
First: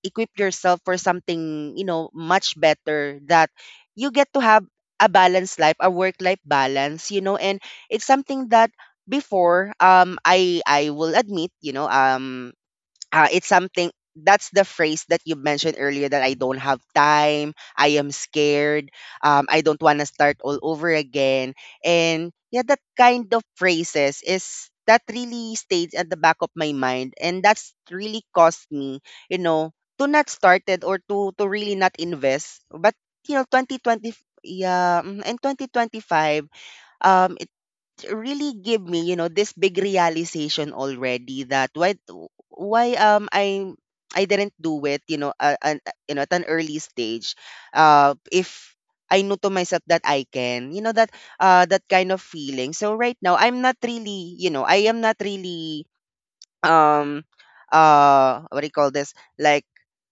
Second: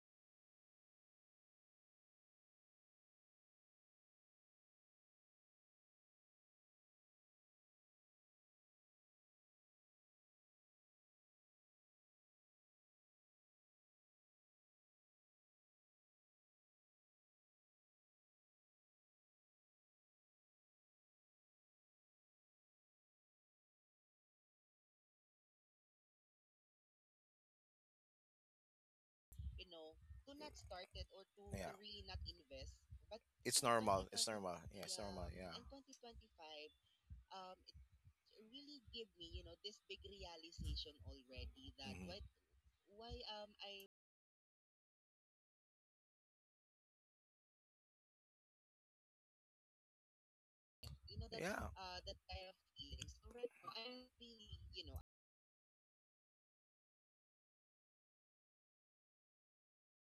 Speaker 1: equip yourself for something, you know, much better, that you get to have a balanced life, a work life balance, you know. And it's something that before, I will admit, you know, it's something that's the phrase that you mentioned earlier, that I don't have time, I am scared, I don't want to start all over again. And yeah, that kind of phrases is that really stays at the back of my mind. And that's really cost me, you know, to not start it, or to really not invest. But, you know,
Speaker 2: It's normal.
Speaker 1: 2020,
Speaker 2: Yeah.
Speaker 1: yeah, mm, and 2025, um, really give me, you know, this big realization already that why
Speaker 2: Mhm.
Speaker 1: why um I didn't do it, you know, you know, at an early stage. If I knew to myself that I can, you know, that that kind of feeling. So right now, I'm not really, you know, I am not really um what do you call this, like,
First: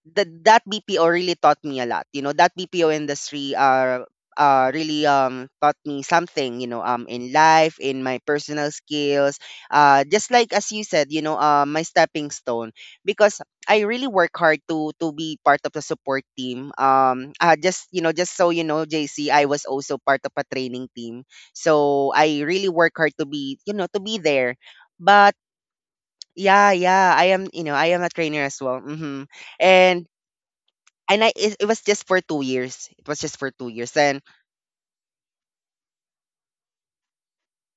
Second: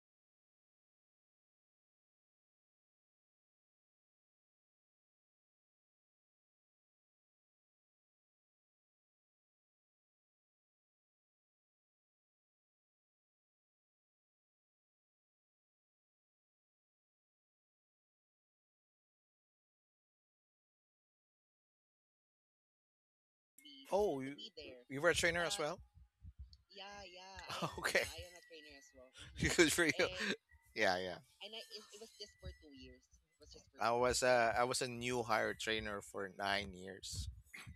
Speaker 1: the, that BPO really taught me a lot, you know. That BPO industry really taught me something, you know, in life, in my personal skills, just like as you said, you know, my stepping stone, because I really work hard to be part of the support team. Just you know, just so you know, JC, I was also part of a training team, so I really work hard to be, you know, to be there.
Speaker 2: You were a
Speaker 1: But
Speaker 2: trainer, well.
Speaker 1: yeah, yeah, I am, you know,
Speaker 2: *laughs*
Speaker 1: I
Speaker 2: Okay.
Speaker 1: am a trainer as well.
Speaker 2: Mhm. *laughs* Good for—
Speaker 1: And
Speaker 2: Yeah. Yeah.
Speaker 1: and I it, it was just for 2 years. It was just for 2 years. And
Speaker 2: was a I was a new hire trainer for 9 years.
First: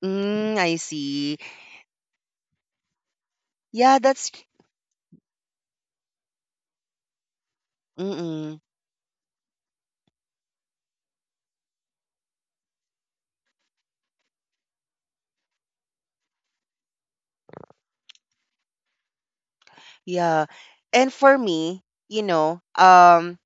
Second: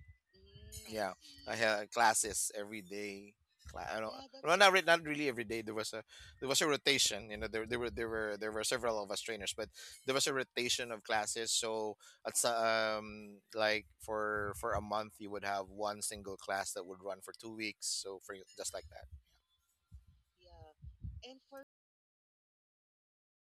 Speaker 1: mm, I
Speaker 2: Yeah,
Speaker 1: see.
Speaker 2: I had classes every day.
Speaker 1: Yeah,
Speaker 2: I don't. Well,
Speaker 1: that's
Speaker 2: Not really every day. There was a— rotation. You know, there there were there were there
Speaker 1: mm-mm,
Speaker 2: were several of us trainers, but there was a rotation of classes. So like, for a month, you would have one single class that would run for 2 weeks. So for you— just like that.
Speaker 1: yeah. And for me, you know,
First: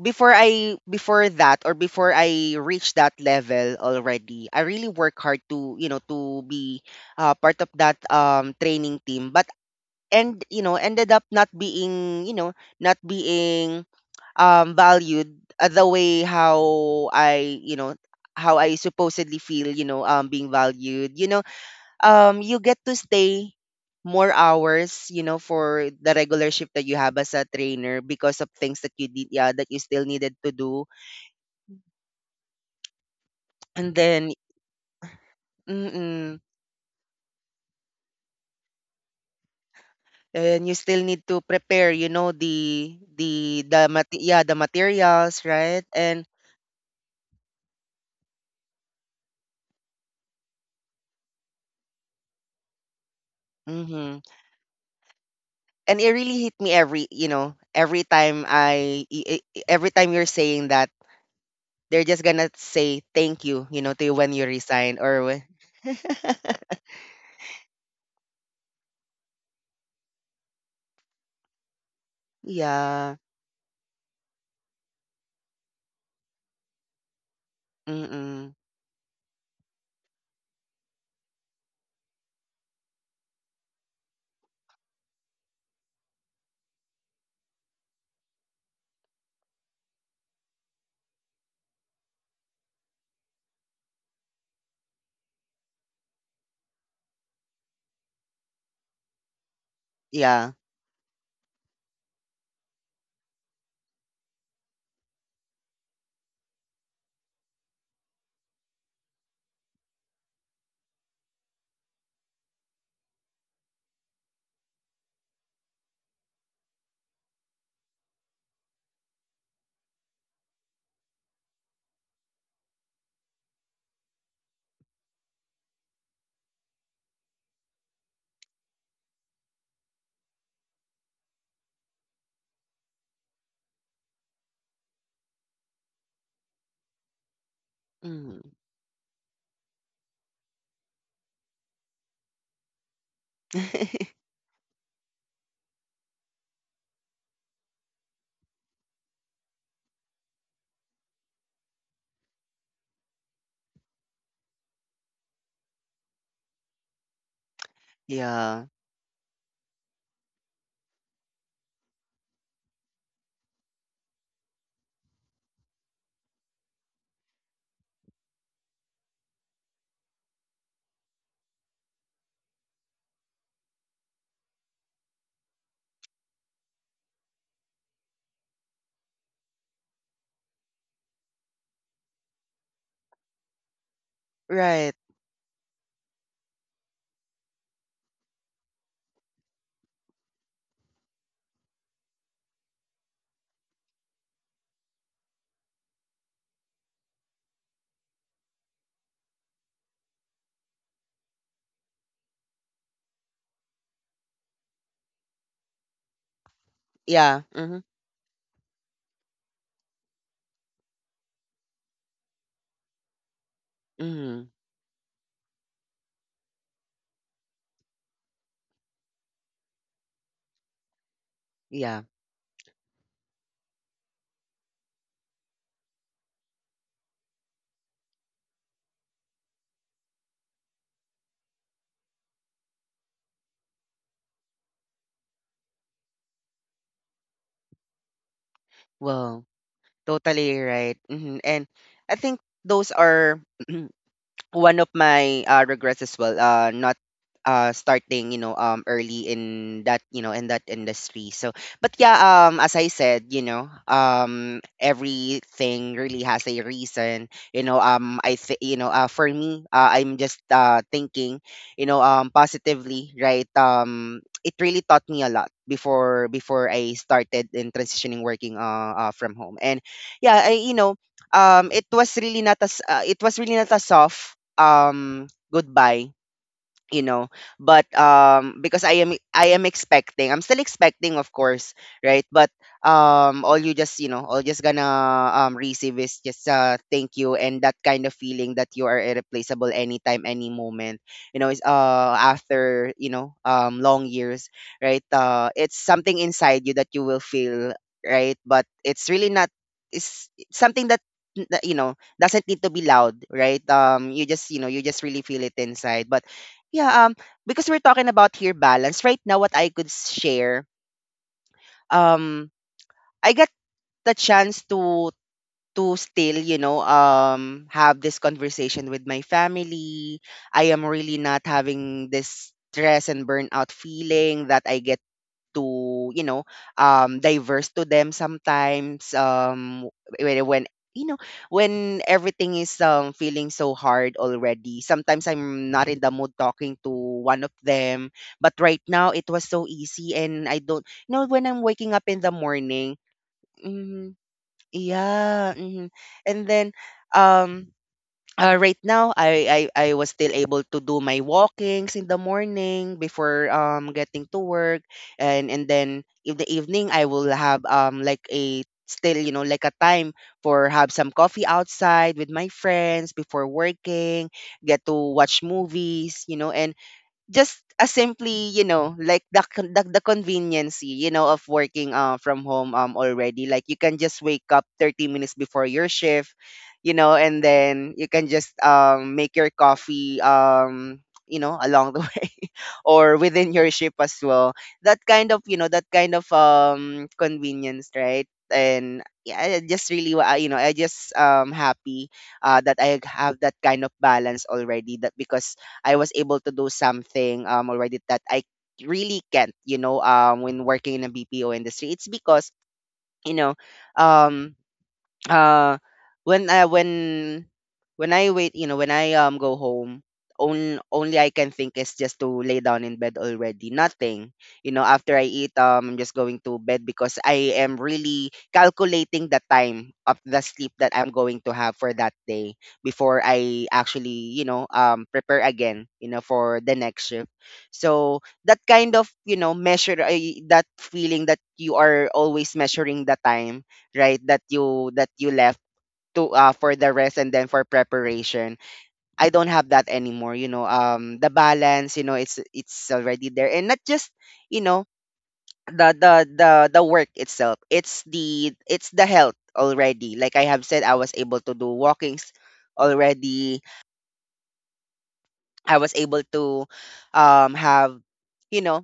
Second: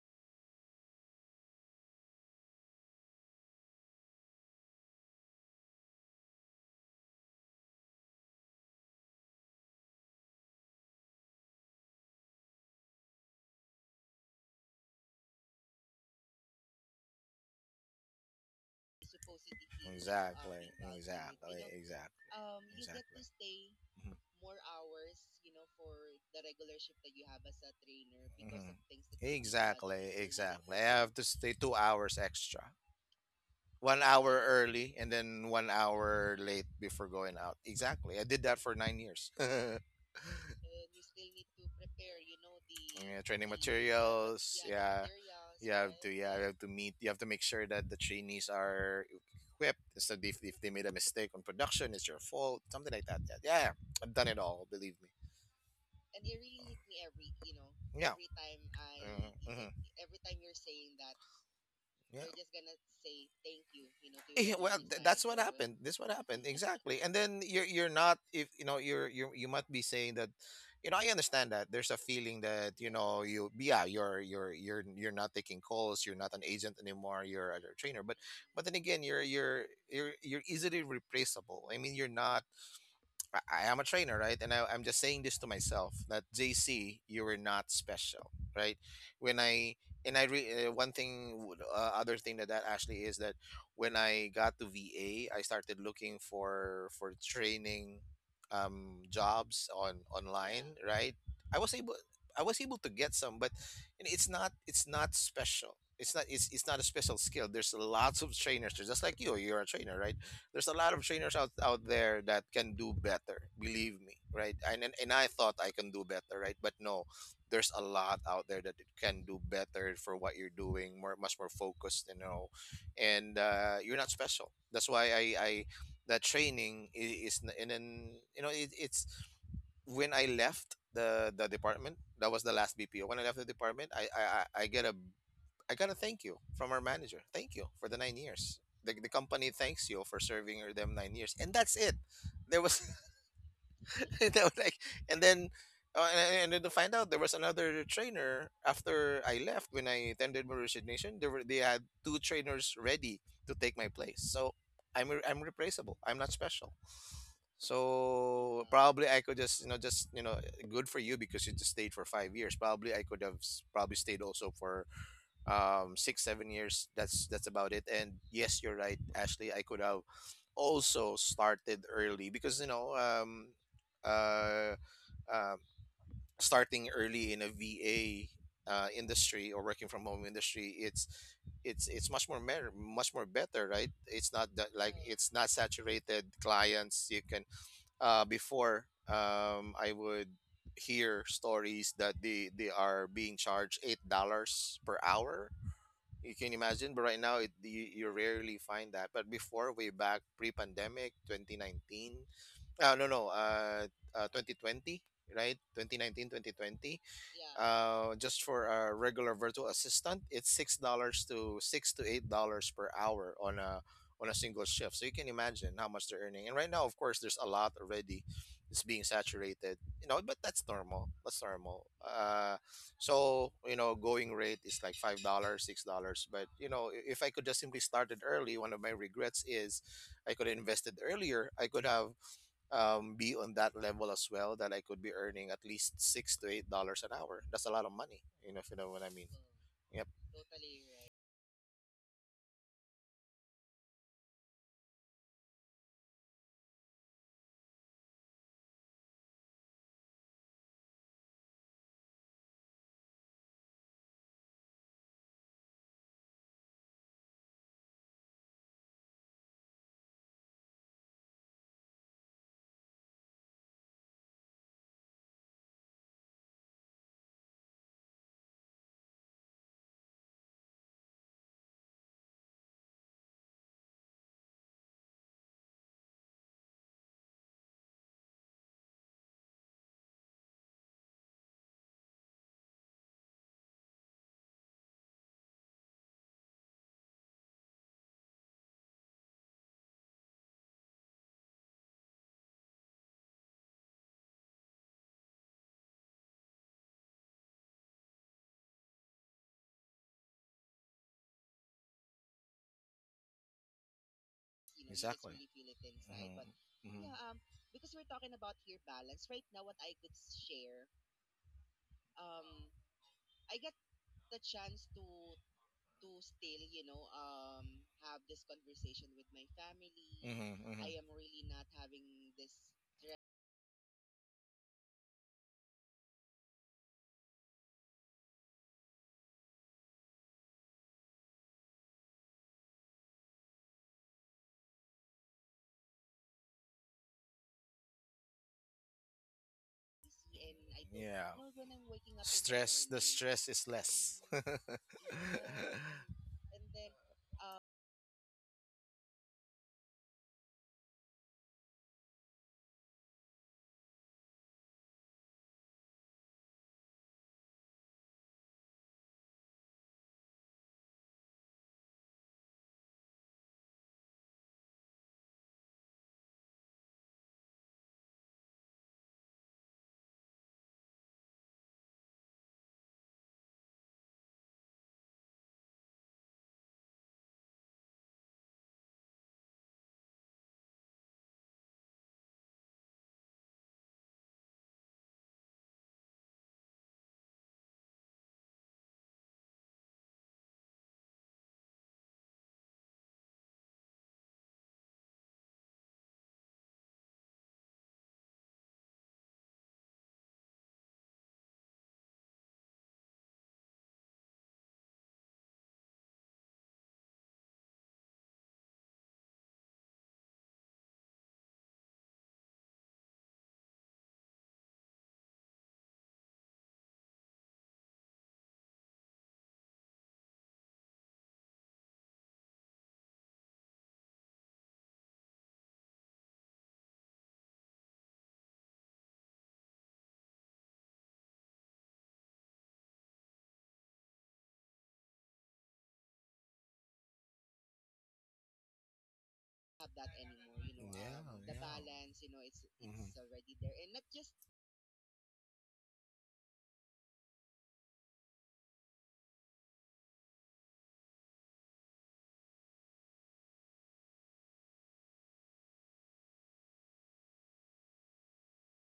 Speaker 1: before I before that, or before I reached that level already, I really work hard to, you know, to be part of that training team. But, and you know, ended up not being, you know, not being valued the way how I, you know, how I supposedly feel, you
Speaker 2: Exactly.
Speaker 1: know, being
Speaker 2: Exactly.
Speaker 1: valued, you know.
Speaker 2: Exactly. Exactly.
Speaker 1: You get to stay
Speaker 2: Mhm.
Speaker 1: more hours, you know, for the regular shift that you have as a trainer, because of
Speaker 2: Mhm.
Speaker 1: things that you did, yeah, that you still
Speaker 2: Exactly,
Speaker 1: needed to
Speaker 2: exactly. I
Speaker 1: do.
Speaker 2: have to stay 2 hours extra.
Speaker 1: And
Speaker 2: One
Speaker 1: then
Speaker 2: hour early and then 1 hour
Speaker 1: mm,
Speaker 2: late before going out. Exactly. I did that for 9 years. *laughs* And
Speaker 1: and you still need to prepare, you know,
Speaker 2: yeah, training
Speaker 1: yeah, the
Speaker 2: materials. Yeah,
Speaker 1: materials,
Speaker 2: you
Speaker 1: right.
Speaker 2: have to.
Speaker 1: And
Speaker 2: Yeah, you have to meet. You have to make sure that the trainees are equipped. So if they made a mistake on production, it's your fault. Something like that. Yeah, yeah. I've
Speaker 1: mhm.
Speaker 2: done it all. Believe me.
Speaker 1: And it really hit me every, you know, every
Speaker 2: Yeah.
Speaker 1: time I
Speaker 2: Mm-hmm.
Speaker 1: every time you're saying that they're just
Speaker 2: Yeah.
Speaker 1: gonna say thank you, you know, to you when you
Speaker 2: Yeah, well,
Speaker 1: resign
Speaker 2: that's
Speaker 1: or
Speaker 2: what
Speaker 1: when
Speaker 2: happened. This what happened
Speaker 1: *laughs*
Speaker 2: exactly. And then you're not if you know you're you you might be saying that, you know, I understand that there's a feeling that you
Speaker 1: yeah,
Speaker 2: know you— yeah, you're not taking calls. You're not an agent anymore. You're a trainer.
Speaker 1: mm-mm.
Speaker 2: But then again, you're easily replaceable. I mean, you're not— I am a trainer, right? And I'm just saying this to myself that JC, you were not special, right? When I— and I re, one thing, other thing that that actually is that when I got to VA, I started looking for training jobs on— yeah,
Speaker 1: Yeah.
Speaker 2: online, right? I was able. I was able to get some, but you know, it's not, it's not special. It's not, it's, it's not a special skill. There's lots of trainers. They're just like you. You're a trainer, right? There's a lot of trainers out there that can do better, believe me, right? And I thought I can do better, right? But no, there's a lot out there that can do better for what you're doing, more, much more focused, you know. And you're not special. That's why I that training is, and then you know, it, it's— when I left the department, that was the last BPO. When I left the department, I get a— I gotta thank you from our manager. Thank you for the nine
Speaker 1: Mm.
Speaker 2: years. The company thanks you for serving them 9 years, and that's it. There was, *laughs*
Speaker 1: *laughs*
Speaker 2: they were like, and then, and then to find out there was another trainer after I left. When I tendered my resignation, there were— they had two trainers ready to take my place. So I'm replaceable. I'm not special.
Speaker 1: Yeah.
Speaker 2: So probably I could just, you know, just, you know, good for you because you just stayed for 5 years. Probably I could have probably stayed also for 6, 7 years That's about it. And yes, you're right, Ashley, I could have also started early because, you know, uh, uh starting early in a VA, industry or working from home industry, it's, it's much more much more better, right? It's not that like,
Speaker 1: Right.
Speaker 2: it's not saturated. Clients you can— before, I would hear stories that they are being charged $8 per hour. You can imagine, but right now, it you, you rarely find that. But before, way back, pre-pandemic 2019, no, no. 2020, right? 2019, 2020.
Speaker 1: Yeah.
Speaker 2: Yeah.
Speaker 1: Mm-hmm.
Speaker 2: Just for a regular virtual assistant, it's $6 to— $6 to $8 per hour on a
Speaker 1: Mm-hmm.
Speaker 2: single shift. So you can imagine how much they're earning. And right now, of course, there's a lot already. It's being saturated, you know. But that's normal. That's normal.
Speaker 1: Yeah.
Speaker 2: So you know, going rate is like $5, $6. But you know, if I could just simply started early, one of my regrets is I could have invested earlier. I could have be on that level as well, that I could be earning at least $6 to $8 an hour. That's a lot of money, you know, if you know what I mean. So,
Speaker 1: Well,
Speaker 2: yep, you know,
Speaker 1: totally right. Mm-hmm. And I think those are *clears throat* one of my regrets as well, not starting, you know, early in that, you know, in that industry. So but yeah, as I said, you know, everything really has a reason, you know. You know, for me, I'm just thinking, you know, positively, right. It really taught me a lot before, before I started in transitioning working from home. And yeah, you know, it was really not as it was really not a soft goodbye, you know. But because I am, I am expecting, I'm still expecting, of course, right. But all you just, you know, all just gonna receive is just thank you. And that kind of feeling that you are irreplaceable anytime, any moment, you know. It's after, you know, long years, right, it's something inside you that you will feel, right. But it's really not, it's it's something that that, you know, doesn't need to be loud, right. You just, you know, you
Speaker 2: you
Speaker 1: just
Speaker 2: just
Speaker 1: really
Speaker 2: exactly.
Speaker 1: feel it inside.
Speaker 2: Mm-hmm.
Speaker 1: But
Speaker 2: Mm-hmm.
Speaker 1: yeah,
Speaker 2: Yeah,
Speaker 1: because we're talking about here balance right now. What I could share, um, I got the chance to
Speaker 2: to
Speaker 1: still, you
Speaker 2: still,
Speaker 1: know,
Speaker 2: you know,
Speaker 1: have this
Speaker 2: have this
Speaker 1: conversation with
Speaker 2: conversation
Speaker 1: my
Speaker 2: with my family.
Speaker 1: family.
Speaker 2: Mm-hmm.
Speaker 1: I
Speaker 2: Mm-hmm.
Speaker 1: am
Speaker 2: I am
Speaker 1: really not
Speaker 2: really not having
Speaker 1: having this
Speaker 2: this
Speaker 1: stress and burnout feeling that I get too, you know, diverse to them sometimes. When you know, when everything is feeling so hard already, sometimes I'm not in the mood talking to one of them. But right now, it was so easy,
Speaker 2: easy,
Speaker 1: and
Speaker 2: and
Speaker 1: I
Speaker 2: I
Speaker 1: don't,
Speaker 2: think,
Speaker 1: you know,
Speaker 2: yeah,
Speaker 1: when
Speaker 2: well,
Speaker 1: I'm
Speaker 2: when I'm
Speaker 1: waking up
Speaker 2: waking
Speaker 1: in
Speaker 2: up in the—
Speaker 1: the
Speaker 2: stress. The
Speaker 1: morning.
Speaker 2: morning, stress is
Speaker 1: Hmm.
Speaker 2: less. *laughs* Yeah. So
Speaker 1: Yeah. Hmm.
Speaker 2: I
Speaker 1: And then, um. Right now, I was still able to do my walkings in the morning before getting to work. And then in the evening, I will have like a still, you know, like a time for have some coffee outside with my friends before working, get to watch movies, you know, and just as simply, you know, like the conveniency, you know, of working from home, already, like you can just wake up 30 minutes before your shift, you know. And then you can just make your coffee, you know, along the *laughs* way, or within your shift as well. That kind of, you know, that kind of convenience, right. And yeah, I just really you know, I just happy that I have that kind of balance already. That because I was able to do something already, that I really can't, you know, when working in a BPO industry. It's because, you know, um uh when I when when I wait, you know, when I go home, only I can think is just to lay down in bed already. Nothing, you know. After I eat, I'm just going to bed because I am really calculating the time of the sleep that I'm going to have for that day, before I actually, you know, prepare again, you know, for the next shift. So that kind of, you know, measure, that feeling that you are always measuring the time, right, that you left to, for the rest and then for preparation. I don't have
Speaker 2: don't
Speaker 1: that
Speaker 2: have that
Speaker 1: anymore, you
Speaker 2: anymore.
Speaker 1: know.
Speaker 2: You know, yeah.
Speaker 1: The balance, you know, it's
Speaker 2: Mhm.
Speaker 1: already there. And not just, you know, the work itself, it's the, it's the health already. Like I have said, I was able to do walkings already. I was able to have, you know,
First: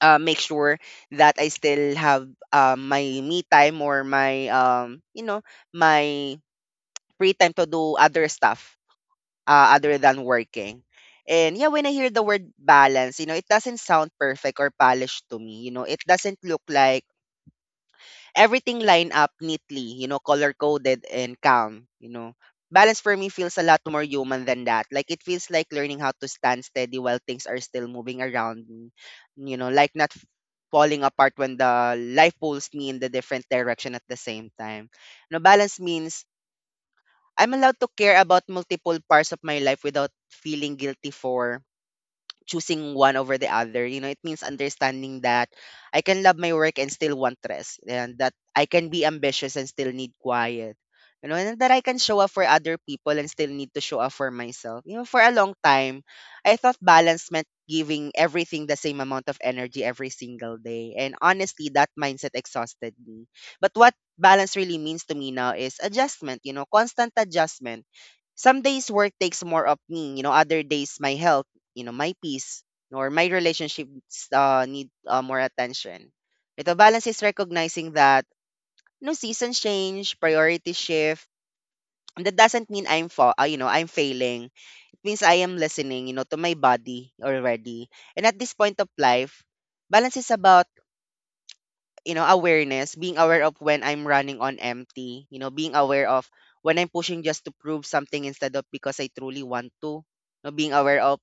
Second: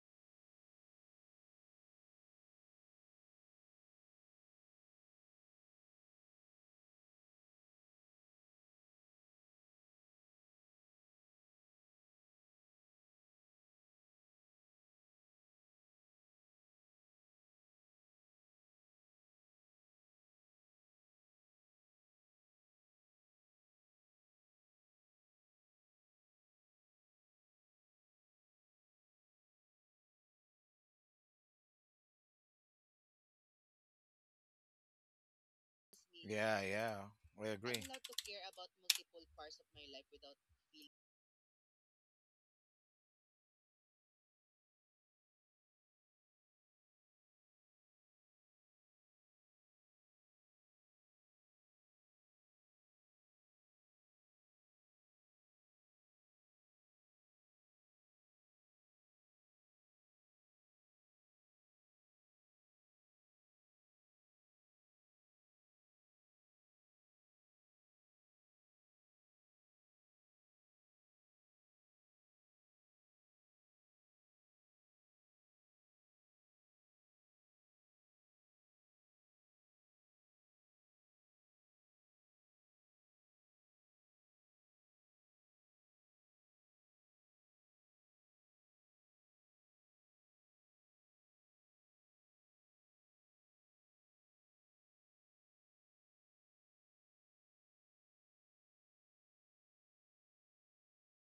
Speaker 1: make sure that I still have my me time, or my you know, my free time to do other stuff, other than working. And yeah, when I hear the word balance, you know, it doesn't sound perfect or polished to me. You know, it doesn't look like everything lined up neatly, you know, color coded and calm, you know. Balance for me feels a lot more human than that. Like it feels like learning how to stand steady while things are still moving around me. You know, like not falling apart when the life pulls me in the different direction at the same time. No, balance means
Speaker 2: Yeah, yeah. I—
Speaker 1: I'm
Speaker 2: I'm
Speaker 1: allowed to care about multiple parts of my life
Speaker 2: you
Speaker 1: without
Speaker 2: know,
Speaker 1: feeling guilty for choosing one over the other. You know, it means understanding that I can love my work and still want rest, and that I can be ambitious and still need quiet. You know, and that I can show up for other people and still need to show up for myself. You know, for a long time, I thought balance meant giving everything the same amount of energy every single day. And honestly, that mindset exhausted me. But what balance really means to me now is adjustment, you know, constant adjustment. Some days work takes more of me, you know, other days my health, you know, my peace, or my relationship need more attention. Right? Balance is recognizing that no seasons change, priorities shift. And that doesn't mean I'm fa- you know I'm failing. It means I am listening, you know, to my body already. And at this point of life, balance is about awareness, being aware of when I'm running on empty, you know, being aware of when I'm pushing just to prove something instead of because I truly want to. You know, being aware of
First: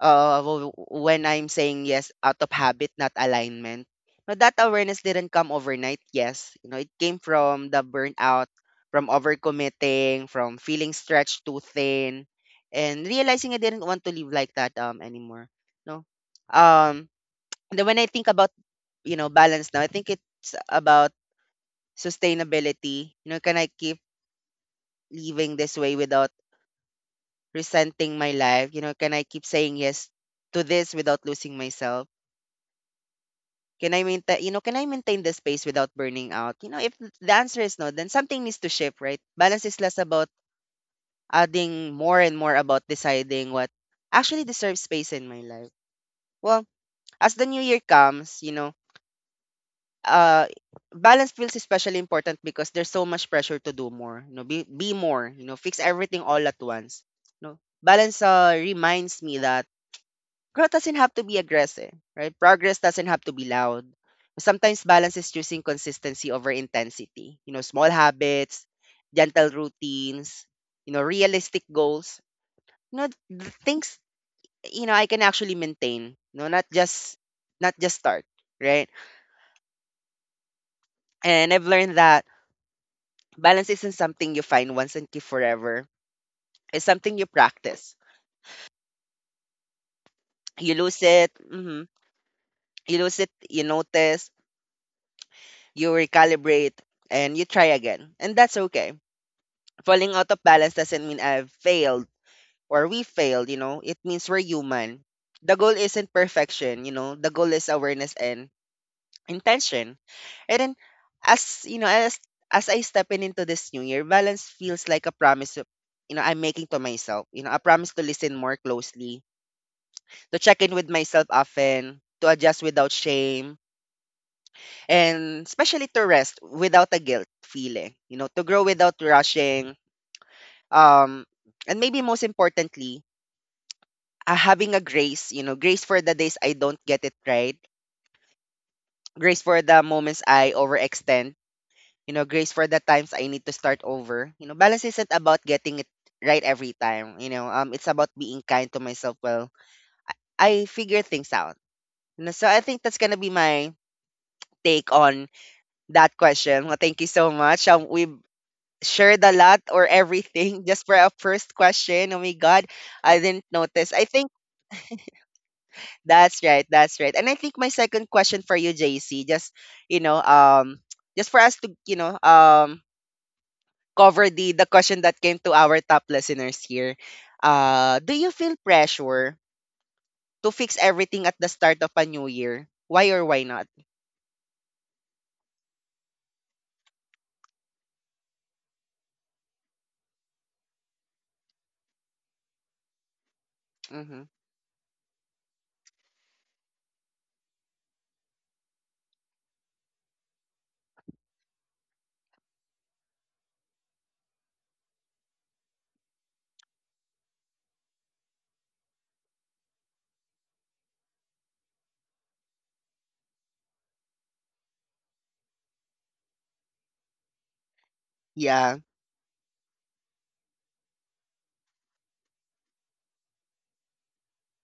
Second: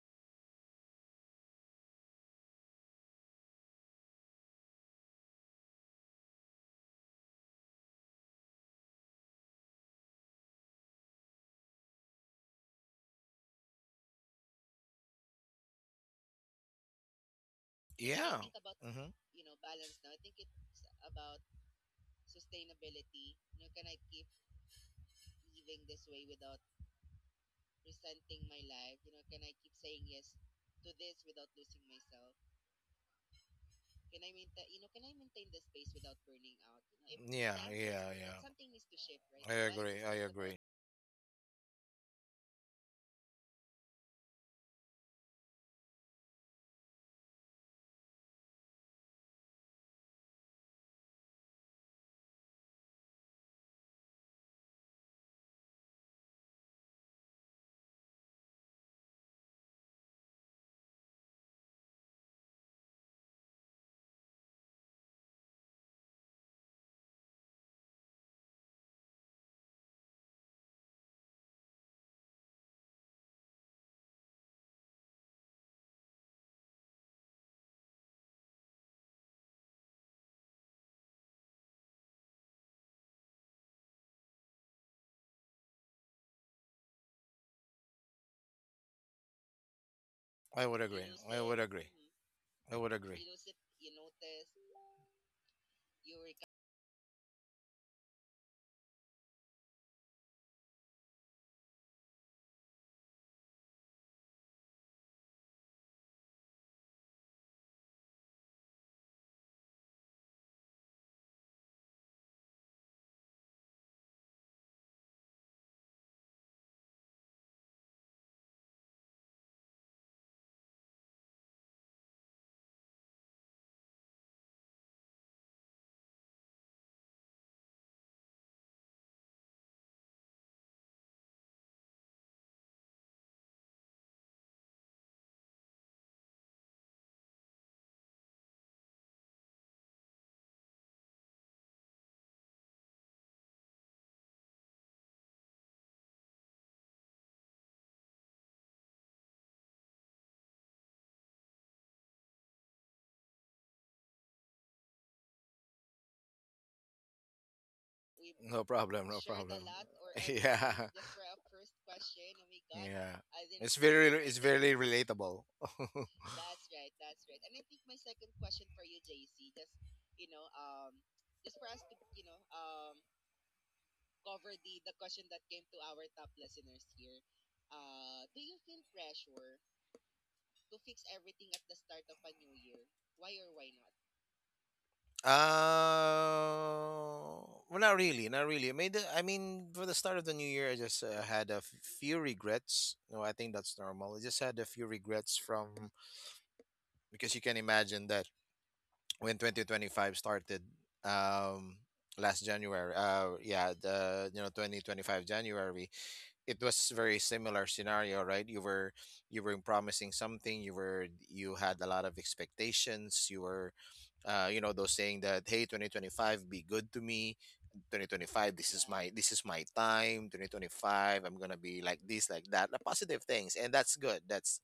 Speaker 1: when I'm saying yes out of habit, not alignment. Now, that awareness didn't come overnight, yes. You know, it came from the burnout, from overcommitting, from feeling stretched too thin, and realizing I didn't want to live like that anymore. No. Um and then when I
Speaker 2: I—
Speaker 1: think about,
Speaker 2: Mm-hmm.
Speaker 1: you know, balance now, I think it's about sustainability. You know, can I keep living this way without resenting my life? You know, can I keep saying yes to this without losing myself? Can I maintain, you know, can I
Speaker 2: Can—
Speaker 1: maintain the space without burning out? You know, if
Speaker 2: if—
Speaker 1: the
Speaker 2: yeah,
Speaker 1: answer is no, then something needs to shift, right?
Speaker 2: is I
Speaker 1: Balance is less
Speaker 2: agree.
Speaker 1: about
Speaker 2: About—
Speaker 1: adding more and more about deciding what actually deserves space in my life. Well, as the new year comes, you know, uh, balance feels especially important because there's so much pressure to do more, you know, be more, you know, fix everything all at once. You know, balance reminds me that growth doesn't have to be aggressive, right? Progress doesn't have to be loud. Sometimes balance is choosing consistency over intensity. You know, small habits, gentle routines, you know, realistic goals. You know, the things you know I can actually maintain. You know, not just start, right? And I've learned that balance isn't something you find once and keep forever. It's something you practice.
Speaker 2: I
Speaker 1: You
Speaker 2: would
Speaker 1: lose it, mhm,
Speaker 2: I would—
Speaker 1: you lose it, you notice, you recalibrate, and you try again. And that's okay. Falling out of balance doesn't mean I've failed or we failed, you know. It means we're human. The goal isn't perfection, you know. The goal is awareness and intention. And then as you know, as I step in into this new year, balance feels like a promise you know, I'm making to myself. You know, a promise to listen more closely, to check in with myself often, to adjust without shame, and especially to rest without a guilt feeling, you know, to grow without rushing. Um, and maybe most importantly, having a grace, you know, grace for the days I don't get it right, grace for the moments I overextend, you know, grace for the times I need to start over. You know, balance isn't about getting it right every time, you know, it's about being kind to myself. Well, I figure things out. You know, so I think that's gonna be my take on that question. Well, thank you so much. We
Speaker 2: no problem. *laughs*
Speaker 1: shared a lot or everything *laughs* just for our first question. Oh my God,
Speaker 2: Yeah.
Speaker 1: I didn't notice. I think
Speaker 2: Relatable. *laughs*
Speaker 1: that's right. That's right. And I think my second question for you, JC, just you know, just for us to you know, cover the question that came to our top listeners here. Do you feel pressure to fix everything at the start of a new year? Why or why not?
Speaker 2: Well, not really, not really. I mean, for the start of the new year, I just had a few regrets. No, I think that's normal. I
Speaker 1: Mm-hmm.
Speaker 2: just had a few regrets from— because you can imagine that when 2025 started, um, last January. Yeah, the you know, 2025 January, it was very similar scenario, right? You were promising something, you were, you had a lot of expectations, you were you know, those saying that, hey, 2025, be good to me. 2025, this
Speaker 1: Yeah.
Speaker 2: is my, this is my time. 2025, I'm gonna be like this, like that, the positive things, and that's good. That's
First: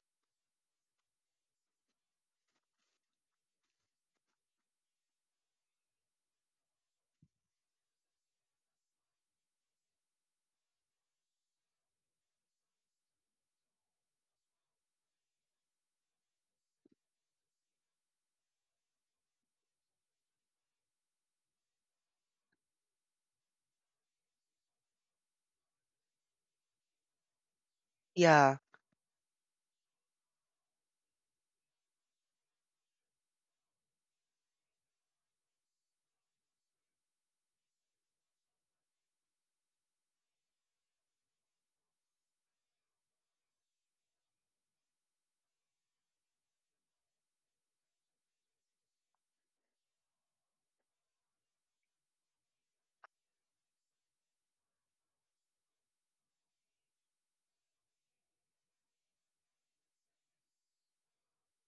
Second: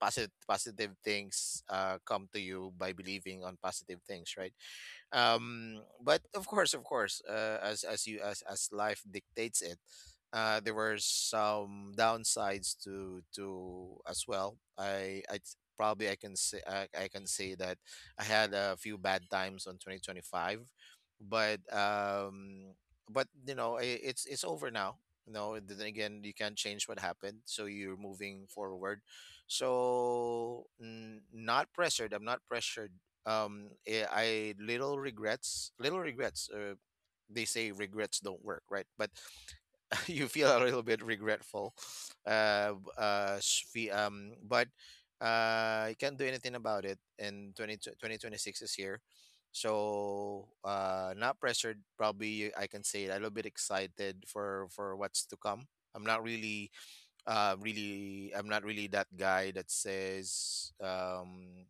Speaker 2: positive, positive things come to you by believing on positive things, right? But of course, of course, as as life dictates it, there were some downsides to— as well. Probably I can say— I can say that I had a few bad times on 2025. But but you know, I it's over now. You know, and then again, you can't change what happened, so you're moving
Speaker 1: Yeah.
Speaker 2: forward. So not pressured, I'm not pressured. I— little regrets, little regrets. They say regrets don't work, right? But *laughs* you feel a little bit regretful. But you can't do anything about it. And twenty six is here. So not pressured. Probably I can say a little bit excited for what's to come. I'm not really Really, I'm not really that guy that says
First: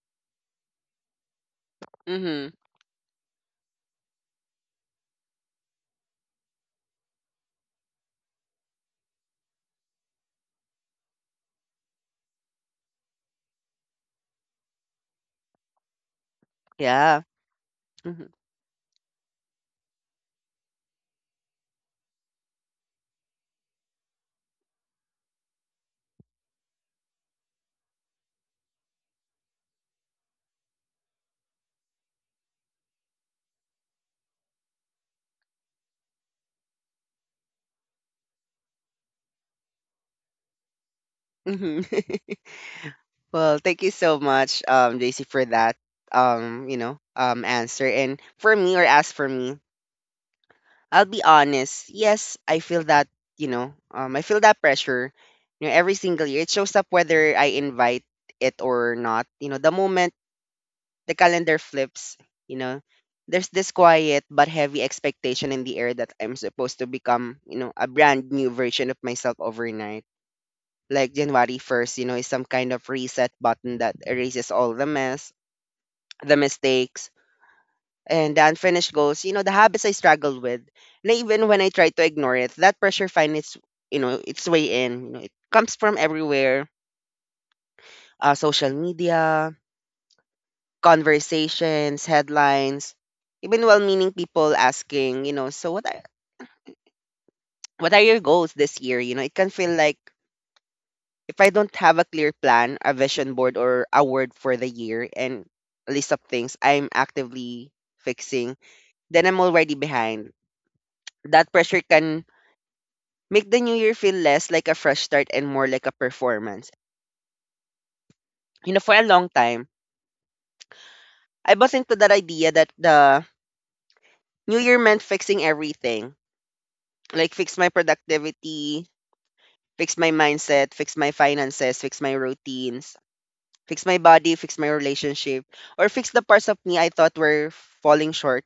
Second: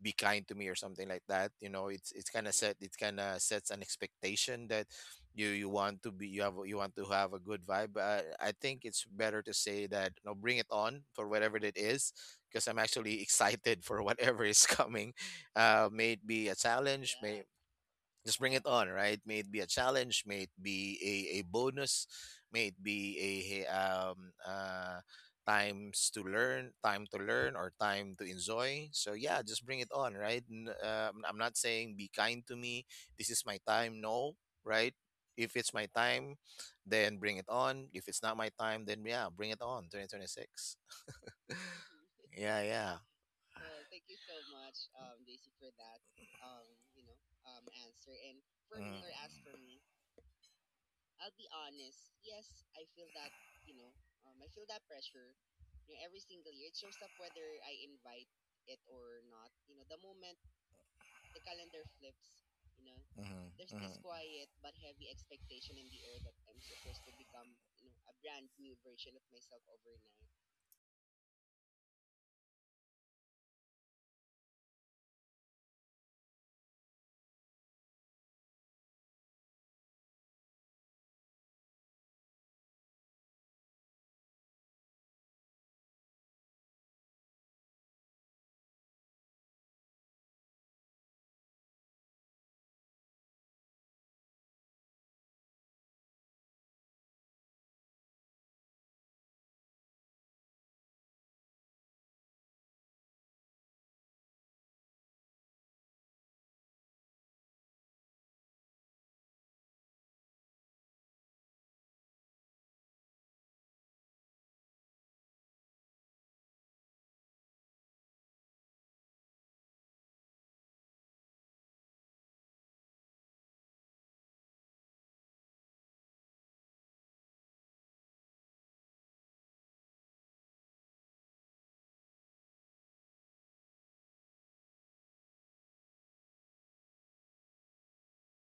Speaker 2: be kind to me or something like that, you know. It's kind
Speaker 1: Mm-hmm.
Speaker 2: of set it kind of sets an expectation that you want to be, you have, you want to have a good vibe. But I think it's better to say that, you know, bring it on for whatever it is. Because I'm actually *laughs* excited for whatever is coming. May it be a challenge,
Speaker 1: Yeah.
Speaker 2: may—
Speaker 1: Mm-hmm.
Speaker 2: just bring it on, right? May it be a challenge, may it be a bonus, may it be a times to learn or time to enjoy. So yeah, just bring it on, right? I'm not saying be kind to me. This is my time, no, right? If it's my time, then bring it on. If it's not my time, then yeah, bring it on. 2026.
Speaker 1: Mm-hmm. *laughs*
Speaker 2: Yeah, yeah.
Speaker 1: Well, thank you so much, JC, for that. Answer and for me or as for me.
Speaker 2: Mm.
Speaker 1: I'll be honest. Yes, I feel that, I feel that pressure, you know, every single year. It shows up whether I invite it or not. You know, the moment the calendar flips, you know, there's this
Speaker 2: Mm-hmm.
Speaker 1: quiet but
Speaker 2: Mm-hmm.
Speaker 1: heavy expectation in the air that I'm supposed to become, you know, a brand new version of myself overnight. Like January 1st, you know, is some kind of reset button that erases all the mess, the mistakes, and the unfinished goals, you know, the habits I struggle with. And even when I try to ignore it, that pressure finds its, you know, its way in. You know, it comes from everywhere. Social media, conversations, headlines, even well-meaning people asking, you know, so what are your goals this year? You know, it can feel like if I don't have a clear plan, a vision board, or a word for the year and a list of things I'm actively fixing, then I'm already behind. That pressure can make the new year feel less like a fresh start and more like a performance. You know, for a long time, I bought into that idea that the new year meant fixing everything. Like fix my productivity, fix my mindset, fix my finances, fix my routines, fix my body, fix my relationship, or fix the parts of me I thought were falling short.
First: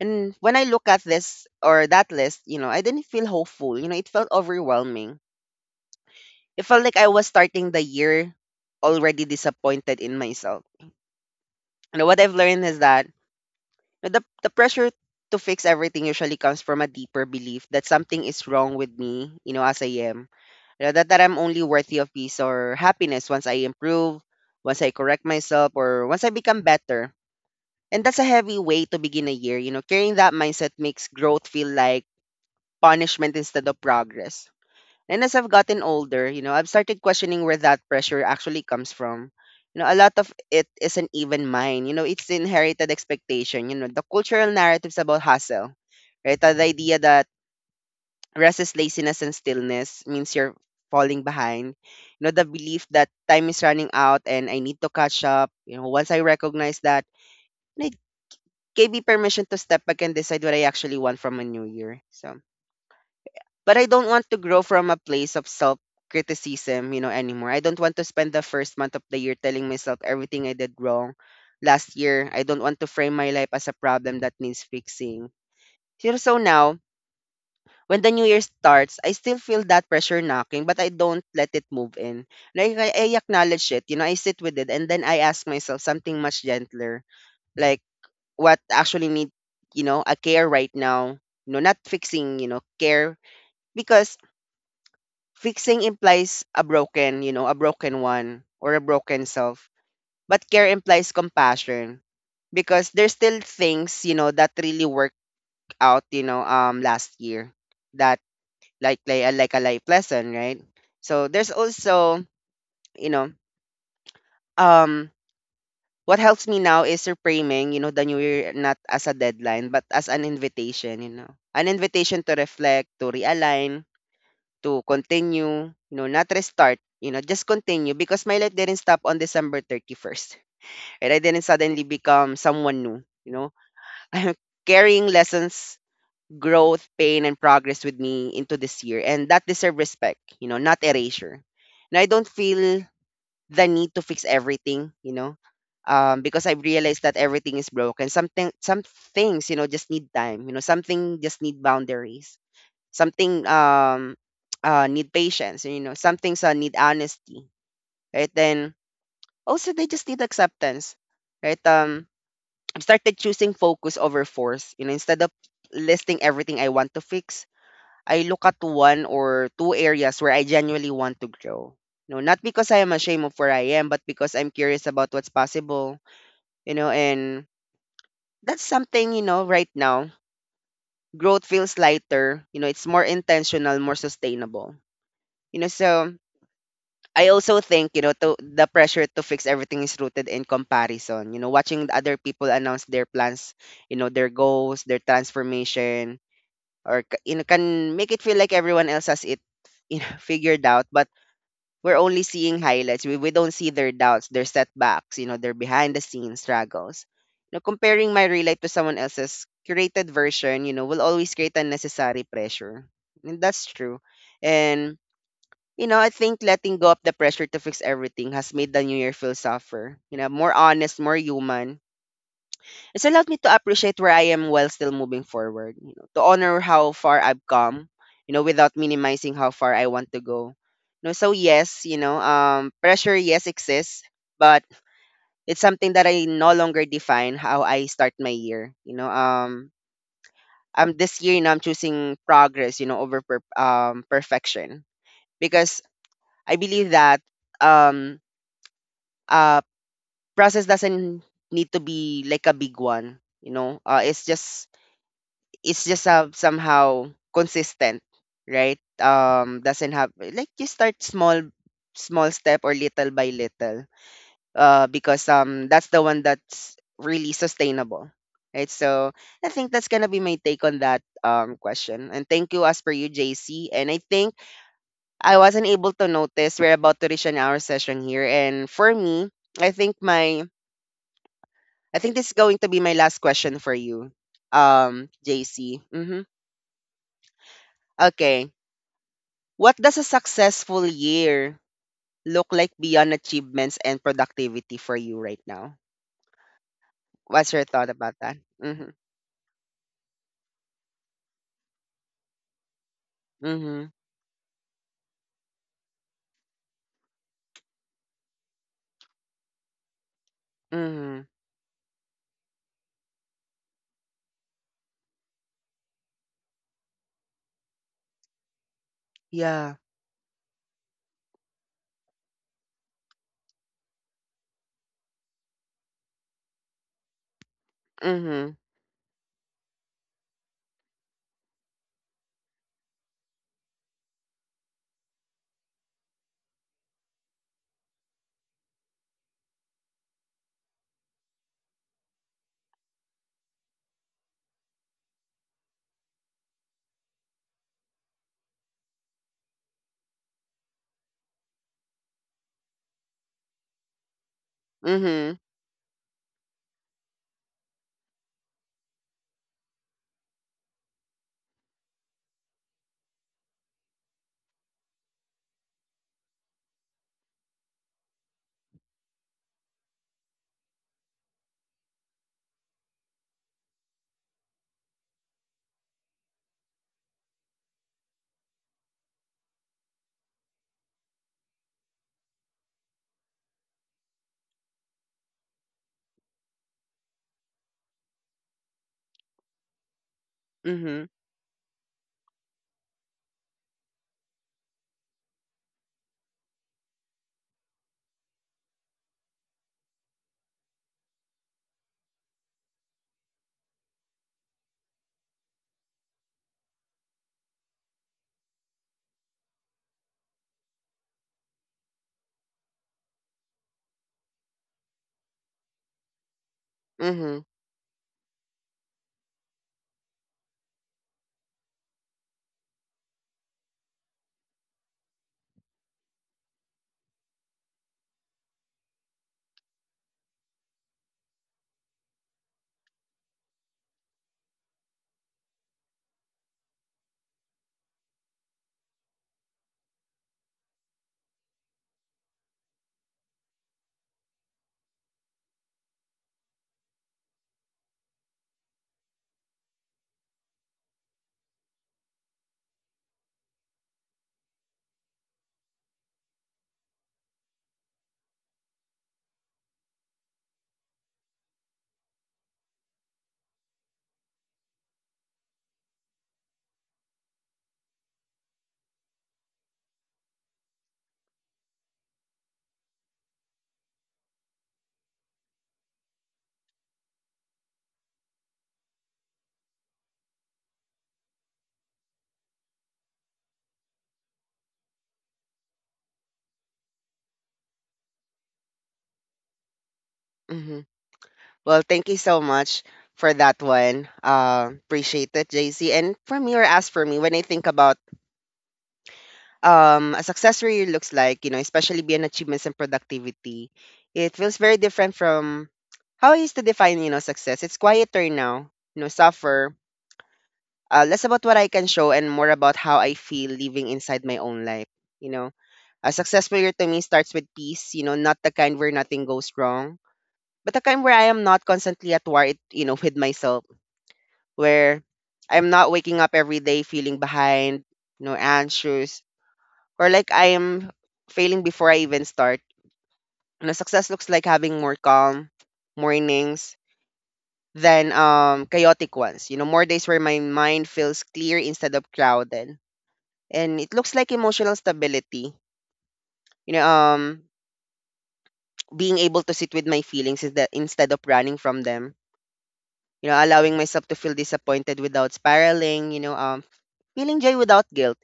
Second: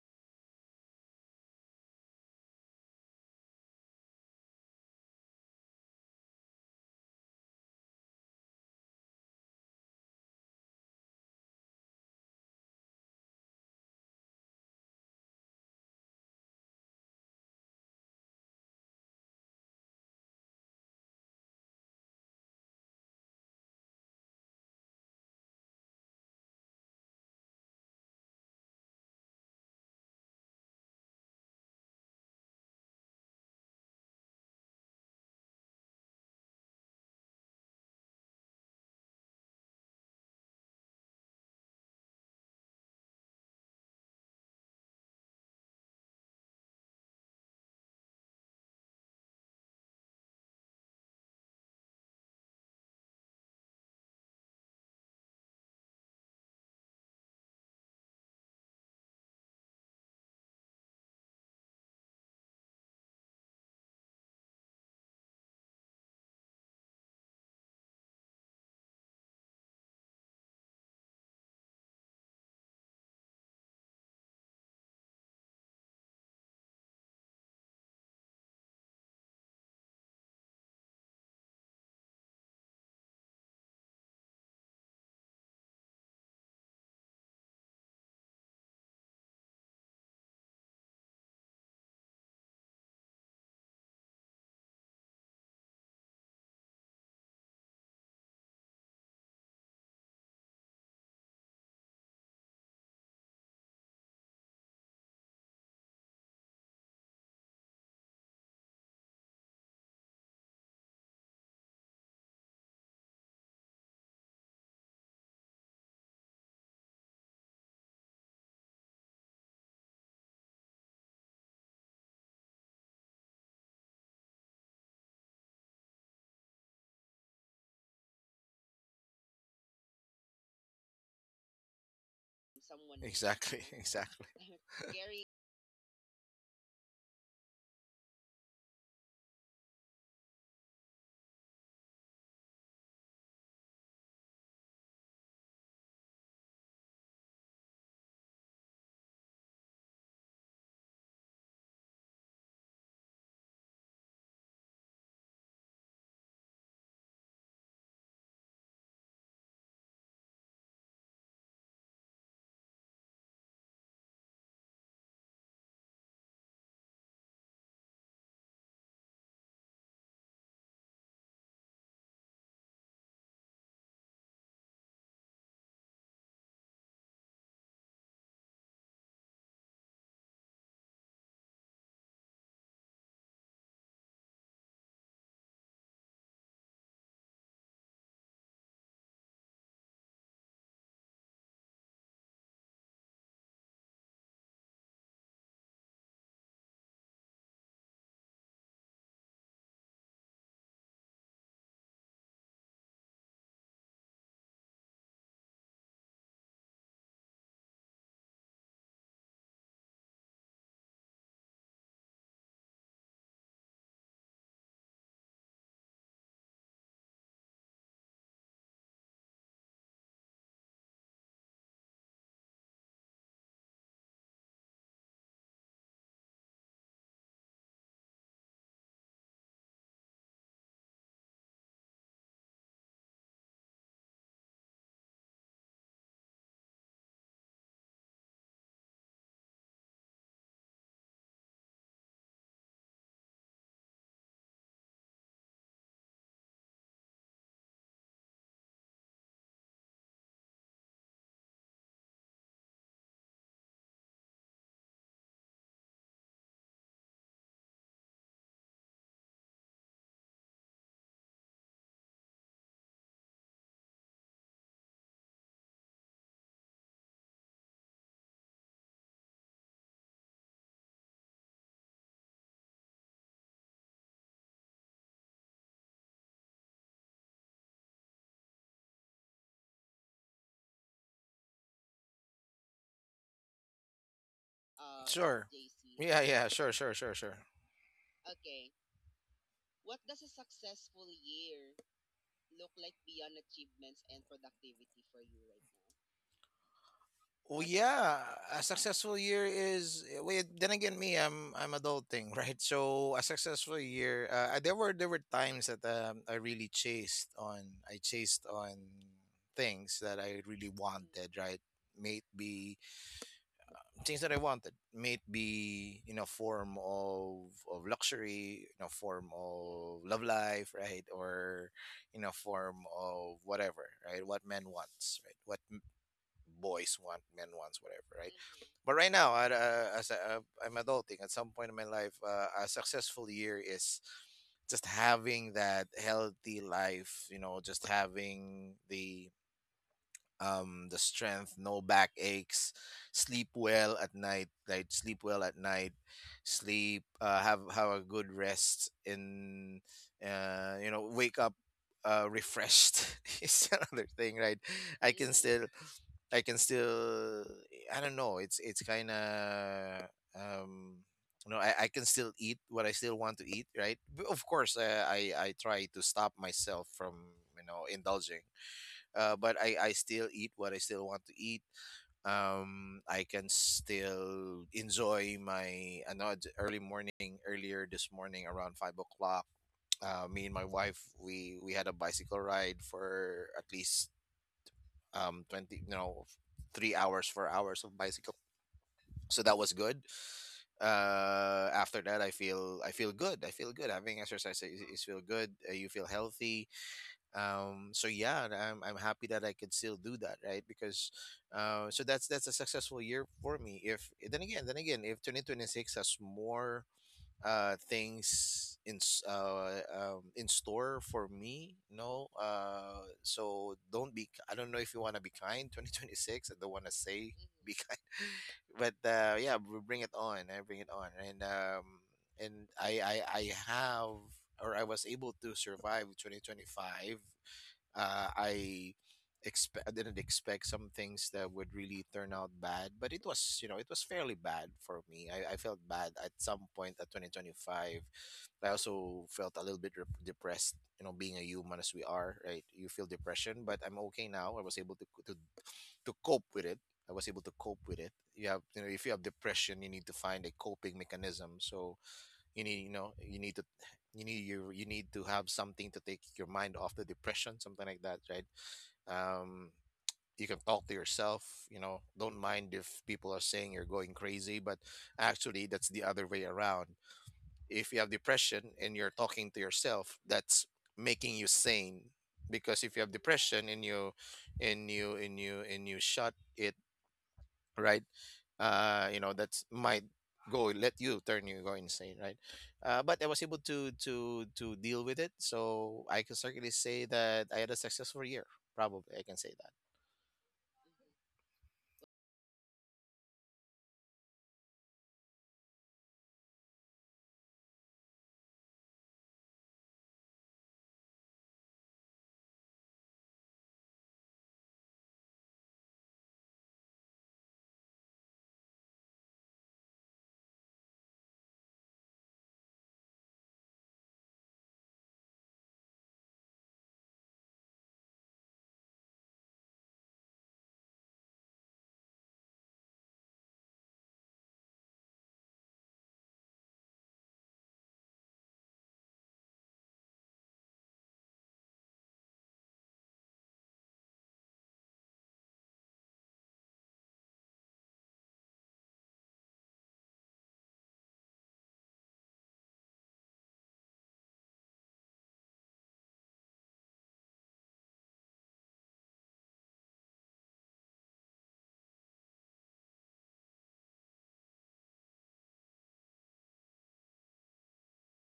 Speaker 1: And when I look at this or that list, you know, I didn't feel hopeful. You know, it felt overwhelming. It felt like I was starting the year already disappointed in myself. And what I've learned is that the pressure to fix everything usually comes from a deeper belief that something is wrong with me, you know, as I am. You know, that I'm only worthy of peace or happiness once I improve, once I correct myself, or once I become better. And that's a heavy way to begin a year. You know, carrying that mindset makes growth feel like punishment instead of progress. And as I've gotten older, you know, I've started questioning where that pressure actually comes from. You know, a lot of it isn't even mine. You know, it's inherited expectation. You know, the cultural narratives about hustle, right? The idea that rest is laziness and stillness means you're falling behind. You know, the belief that time is running out and I need to catch up. You know, once I recognize that, it gave me permission to step back and decide what I actually want from a new year. So but I don't want to grow from a place of self criticism, you know, anymore. I don't want to spend the first month of the year telling myself everything I did wrong last year. I don't want to frame my life as a problem that needs fixing. You know, so now, when the new year starts, I still feel that pressure knocking, but I don't let it move in. Like I acknowledge it, you know, I sit with it and then I ask myself something much gentler. Like what actually need, you know, a care right now. You know, not fixing, you know, care because fixing implies a broken, you know, a broken one or a broken self. But care implies compassion because there's still things, you know, that really worked out, you know, last year that like like a life lesson, right? So there's also, you know, um what helps me now is reframing, you know, the new year not as a deadline, but as an invitation, you know. An invitation to reflect, to realign, to continue, you know, not restart, you know, just continue because my life didn't stop on December 31st. And I didn't suddenly become someone new, you know.
Speaker 2: Exactly. *laughs* know.
Speaker 1: *laughs*
Speaker 2: Exactly.
Speaker 1: I'm carrying lessons, growth, pain, and progress with me into this year. And that deserves respect, you know, not erasure. And I don't feel the need to fix everything, you know, because I've realized that everything is broken. Something, some things, you know, just need time. You know, something just need boundaries, something *tsk* need patience, you know, some things need honesty, right, then also they just need acceptance, right. I've started choosing focus over force, you know, instead of listing everything I want to fix, I look at one or two areas where I genuinely want to grow, you know, not because I am ashamed of where I am but because I'm curious about what's possible, you know. And that's something, you know, right now growth feels lighter, you know, it's more intentional, more sustainable, you know, so I also think, you know, the pressure to fix everything is rooted in comparison. You know, watching the other people announce their plans, you know, their goals, their transformation, you know, can make it feel like everyone else has it, you know, *laughs* figured out. But we're only seeing highlights. We don't see their doubts, their setbacks, you know, their behind the scenes struggles. You know, comparing my real life to someone else's curated version, you know, will always create unnecessary pressure. And that's true. And you know, I think letting go of the pressure to fix everything has made the new year feel softer, you know, more honest, more human. It's allowed me to appreciate where I am while still moving forward to honor how far I've come without minimizing how far I want to go. So yes, pressure, yes, exists, but it's something that I no longer define how I start my year. I'm this year, I'm choosing progress over perfection because I believe that um uh process doesn't need to be like a big one. It's just somehow consistent, right. Doesn't have like you start small, small step or little by little because that's the one that's really sustainable, right. So I think that's gonna be my take on that question. And thank you, as per you, JC. And I wasn't able to notice we're about to reach an hour session here. And for me, i think my I think this is going to be my last question for you,
Speaker 2: Sure.
Speaker 1: JC. Hmm.
Speaker 2: Yeah. Yeah. Sure. Sure. Sure. Sure.
Speaker 1: Okay. What does a successful year look like beyond achievements and productivity for you right now? What's
Speaker 2: Well,
Speaker 1: your thought about
Speaker 2: yeah.
Speaker 1: that?
Speaker 2: A
Speaker 1: Mm-hmm.
Speaker 2: successful year is wait. Then again, me, I'm adulting, *laughs* right? So a successful
Speaker 1: Mm-hmm.
Speaker 2: year. There were times that I really chased on. I chased on things that I really
Speaker 1: Mm-hmm.
Speaker 2: wanted, right? Maybe things that I wanted may it be in a form of luxury, in a form
Speaker 1: Yeah.
Speaker 2: of love life, right, or in a form of whatever, right? What men wants, right? Boys want, men wants, whatever, right?
Speaker 1: Mm-hmm.
Speaker 2: But right now, I'm adulting, at some point in my life, a successful year is just having that healthy life, you know, just having the strength, no backaches, sleep well at night, like sleep well at night, sleep, have a good rest, and you know, wake up refreshed *laughs* is another thing, right? i can
Speaker 1: Mm-hmm.
Speaker 2: still i can still I don't know, it's kind of um you know, I can still eat what I still want to eat, right? But of course, I try to stop myself from, you know, indulging, but I still eat what I still want to eat. I can still enjoy my, I know it's early morning, earlier this morning, around 5 o'clock. Me and my wife, we had a bicycle ride for at least twenty, you know, 3 hours, 4 hours of bicycle. So that was good.
Speaker 1: Mm-hmm.
Speaker 2: Uh, after that, I feel good. I feel good, having exercise is feel good. Uh, you feel healthy. Um, so yeah, I'm happy that I could still do that, right? Because, uh, so that's a successful year for me. If then again, then again, if 2026 has more things in store for me, no. Uh, so don't be, I don't know if you want to be kind, 2026, I don't want to say
Speaker 1: Mm-hmm.
Speaker 2: be kind, *laughs* but uh, yeah we bring it on. I bring it on. And I have, or I was able to survive 2025. I expect, I didn't expect some things that would really turn out bad, but it was, you know, it was fairly bad for me. I felt bad at some point at 2025. I also felt a little bit depressed. You know, being a human as we are, right? You feel depression, but I'm okay now. I was able to cope with it. I was able to cope with it. You have, you know, if you have depression, you need to find a coping mechanism. So you need, you know, you need to, you need to have something to take your mind off the depression, something like that, right? Um, you can talk to yourself, you know, don't mind if people are saying you're going crazy, but actually that's the other way around. If you have depression and you're talking to yourself, that's making you sane. Because if you have depression and you and you shut it, right? You know, that's might go let you turn, you go insane, right? But I was able to deal with it, so I can certainly say that I had a successful year. Probably, I can say that.
Speaker 1: Mm-hmm. Well, thank you so much for that one. Appreciate it, JC. And for me, or as for me, when I think about a success really looks like especially beyond achievements and productivity, it feels very different from how I used to define success. It's quieter now suffer, less about what I can show and more about how I feel living inside my own life, you know. A successful year to me starts with peace not the kind where nothing goes wrong, but the kind where I am not constantly at war, it with myself, where I'm not waking up every day feeling behind anxious, or like I am failing before I even start. Success looks like having more calm mornings than chaotic ones. More days where my mind feels clear instead of crowded. And it looks like emotional stability. You know, um being able to sit with my feelings is that instead of running from them. Allowing myself to feel disappointed without spiraling. Feeling joy without guilt.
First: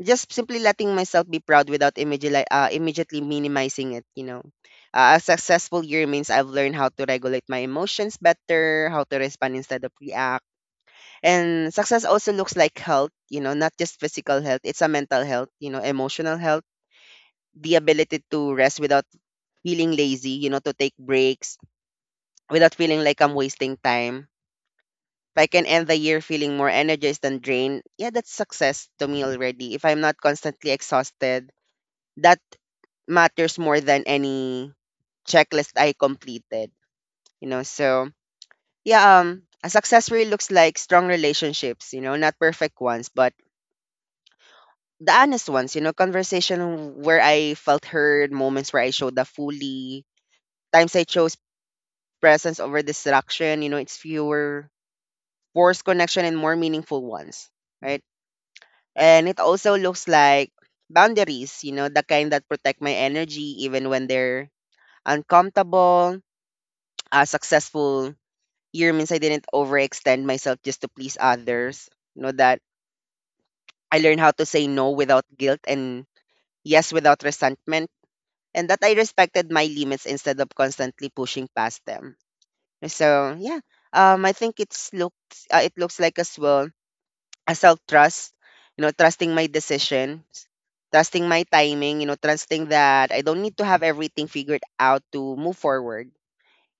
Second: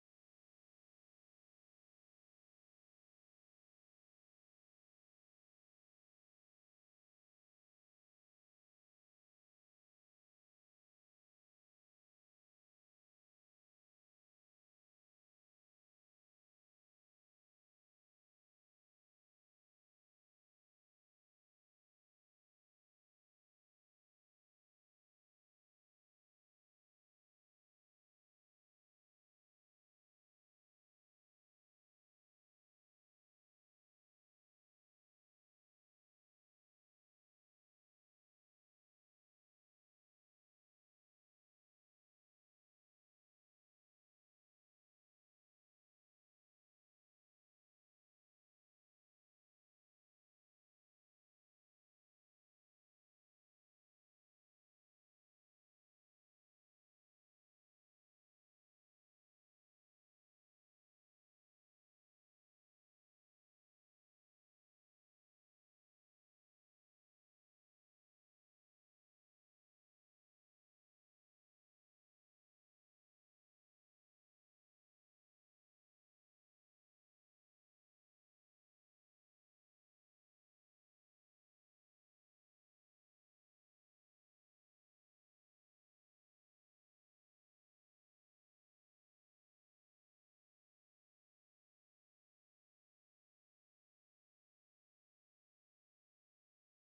Speaker 1: Just simply letting myself be proud without immediately minimizing it. A successful year means I've learned how to regulate my emotions better, how to respond instead of react. And success also looks like health not just physical health, it's a mental health emotional health, the ability to rest without feeling lazy to take breaks without feeling like I'm wasting time. If I can end the year feeling more energized than drained, yeah, that's success to me already. If I'm not constantly exhausted, that matters more than any checklist I completed. So yeah, a success really looks like strong relationships. Not perfect ones, but the honest ones. Conversation where I felt heard, moments where I showed up fully, times I chose presence over distraction. It's fewer forced connection and more meaningful ones. Right? And it also looks like boundaries the kind that protect my energy even when they're uncomfortable. A successful year means I didn't overextend myself just to please others. That I learned how to say no without guilt and yes without resentment. And that I respected my limits instead of constantly pushing past them. So yeah, I think it's looked. It looks like as well a self trust, trusting my decisions, trusting my timing trusting that I don't need to have everything figured out to move forward.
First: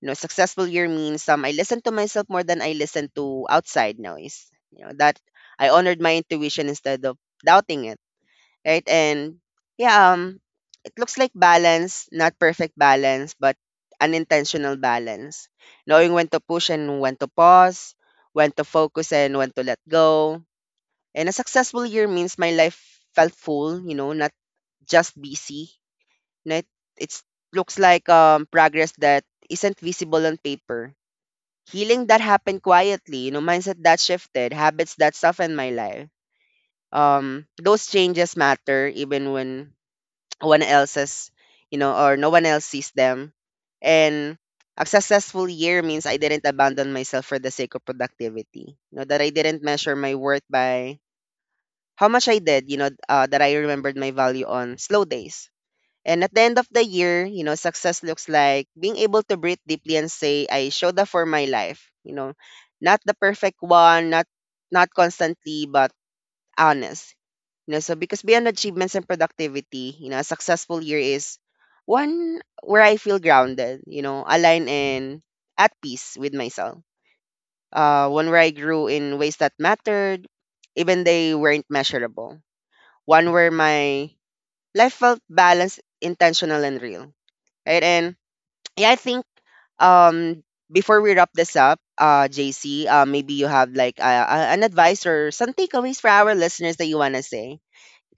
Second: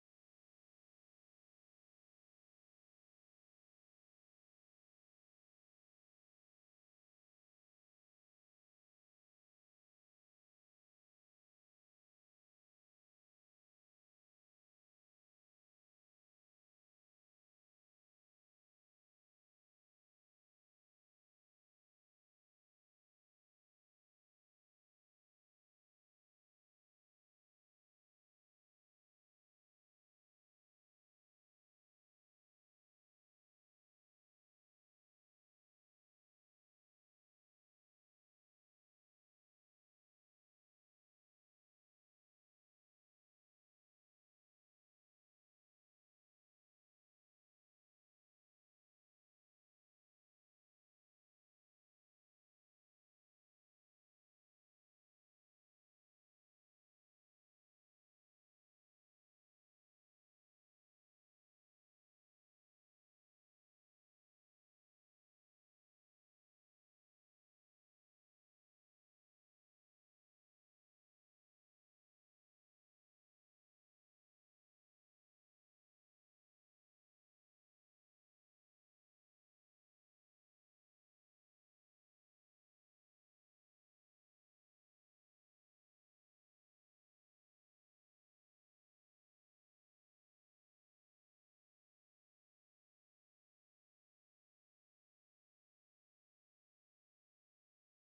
Speaker 1: Successful year means I listen to myself more than I listen to outside noise. That I honored my intuition instead of doubting it. Right. And yeah, it looks like balance, not perfect balance, but unintentional balance. Knowing when to push and when to pause, when to focus and when to let go. And a successful year means my life felt full not just busy. Right? It's looks like progress that isn't visible on paper. Healing that happened quietly mindset that shifted, habits that softened my life. Those changes matter even when no one else is or no one else sees them. And a successful year means I didn't abandon myself for the sake of productivity. That I didn't measure my worth by how much I did, that I remembered my value on slow days. And at the end of the year success looks like being able to breathe deeply and say, I showed up for my life not the perfect one, not constantly, but honest. So because beyond achievements and productivity a successful year is one where I feel grounded aligned and at peace with myself. One where I grew in ways that mattered, even they weren't measurable. One where my life felt balanced, intentional, and real. Right? And yeah, I think um before we wrap this up, JC, maybe you have like an advice or some takeaways for our listeners that you wanna say.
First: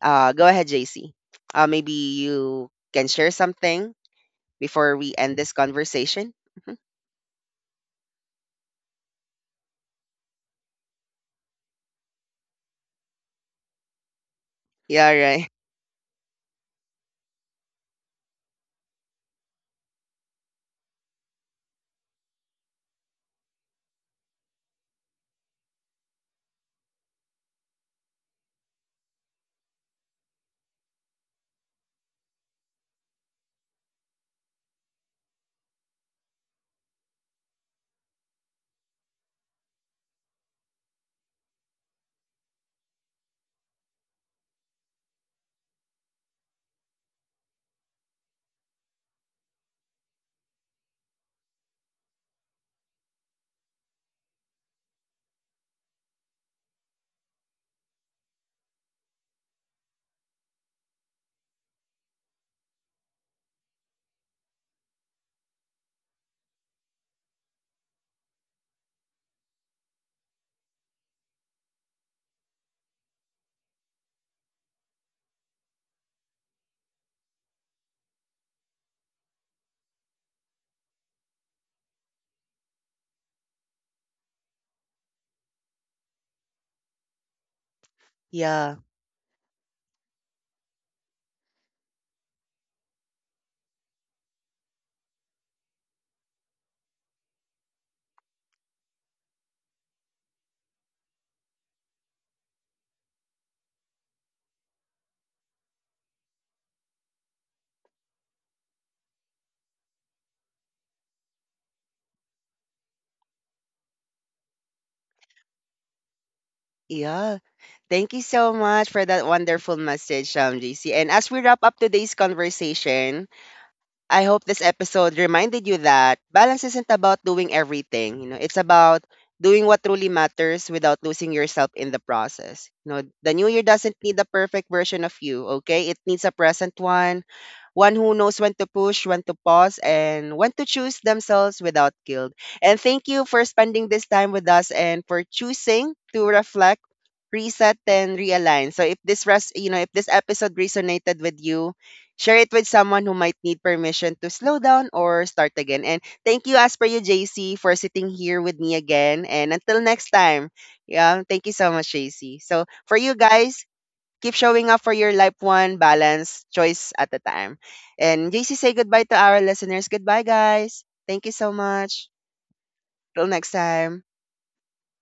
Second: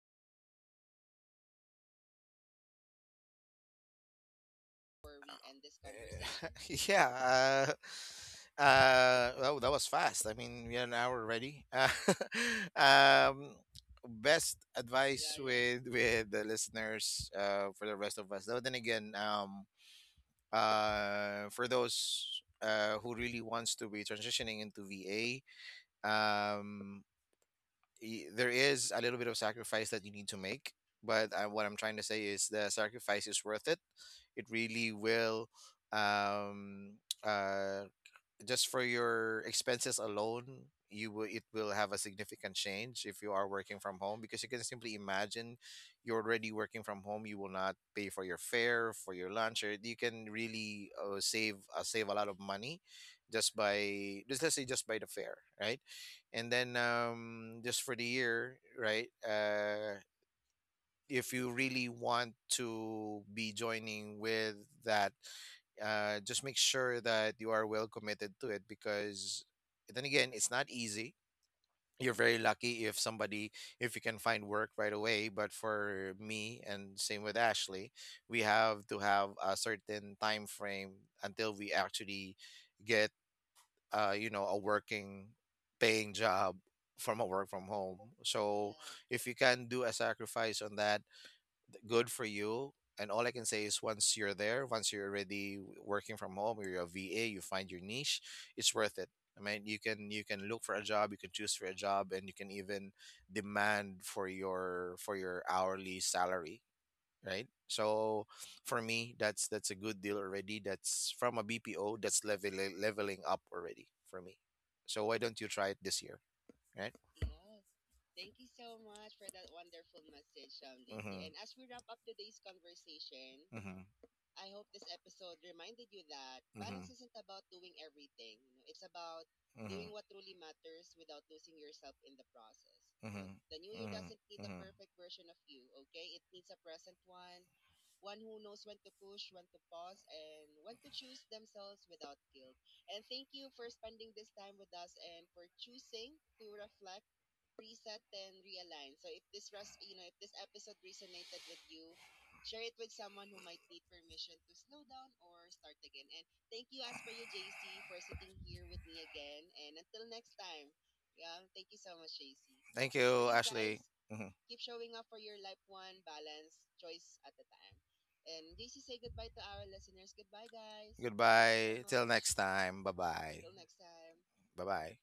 Speaker 1: Go ahead, JC. Maybe you can share something before we end this conversation. Mhm.
Speaker 2: Conversation. *laughs* Yeah. Uh, well, that was fast. I mean, we had an hour already. *laughs* Um, Best, yeah,
Speaker 1: Yeah,
Speaker 2: advice, yeah, yeah,
Speaker 1: right.
Speaker 2: with the listeners, for the rest of us. Though then again, for those who really wants to be transitioning into VA, um, there is a little bit of sacrifice that you need to make. But what I'm trying to say is the sacrifice is worth it. It really will, um, uh, just for your expenses alone, you will it will have a significant change. If you are working from home, because you can simply imagine, you're already working from home, you will not pay for your fare, for your lunch, or you can really, save a lot of money just by, just let's say, just by the fare, right? And then um, just for the year, right? Uh, if you really want to be joining with that, just make sure that you are well committed to it, because then again, it's not easy. You're very lucky if somebody, if you can find work right away. But for me, and same with Ashley, we have to have a certain time frame until we actually get, you know, a working paying job from a work from home. So
Speaker 1: Yeah,
Speaker 2: if you can do a sacrifice on that, good for you. And all I can say is once you're there, once you're already working from home, or you're a VA, you find your niche, it's worth it. I mean, you can look for a job, you can choose for a job, and you can even demand for your hourly salary, right? So for me, that's a good deal already. That's from a BPO. That's level, leveling up already for me. So why don't you try it this year, right? Thank,
Speaker 1: yeah. Thank you so much for that wonderful message, JC. And as we wrap
Speaker 2: mm-hmm.
Speaker 1: up today's conversation,
Speaker 2: Mm-hmm. Mm-hmm.
Speaker 1: I hope this episode reminded you that balance isn't about doing everything. It's about doing what
Speaker 2: Mm-hmm.
Speaker 1: truly
Speaker 2: Mhm,
Speaker 1: matters without losing yourself in the process. The
Speaker 2: mhm,
Speaker 1: new year doesn't
Speaker 2: mhm,
Speaker 1: need the perfect
Speaker 2: mhm.
Speaker 1: version of you, okay? It needs a present one, one who knows when to push, when to pause, and when to choose themselves without guilt. And thank you for spending this time with us and for choosing to reflect, reset, and realign. So if this res- you know if this episode resonated with you, share it with someone who might need permission to slow down or start again. And thank you, as per you, JC, for sitting here with me again. And until next time, yeah, thank you so much, JC. So
Speaker 2: Thank
Speaker 1: for you
Speaker 2: you, guys.
Speaker 1: guys,
Speaker 2: Mhm.
Speaker 1: keep showing up for your life one balance choice at a time. And JC, say goodbye to our listeners. Goodbye, guys. Thank you so
Speaker 2: Goodbye.
Speaker 1: much.
Speaker 2: Time.
Speaker 1: Till
Speaker 2: Bye,
Speaker 1: next time.
Speaker 2: time. Bye bye.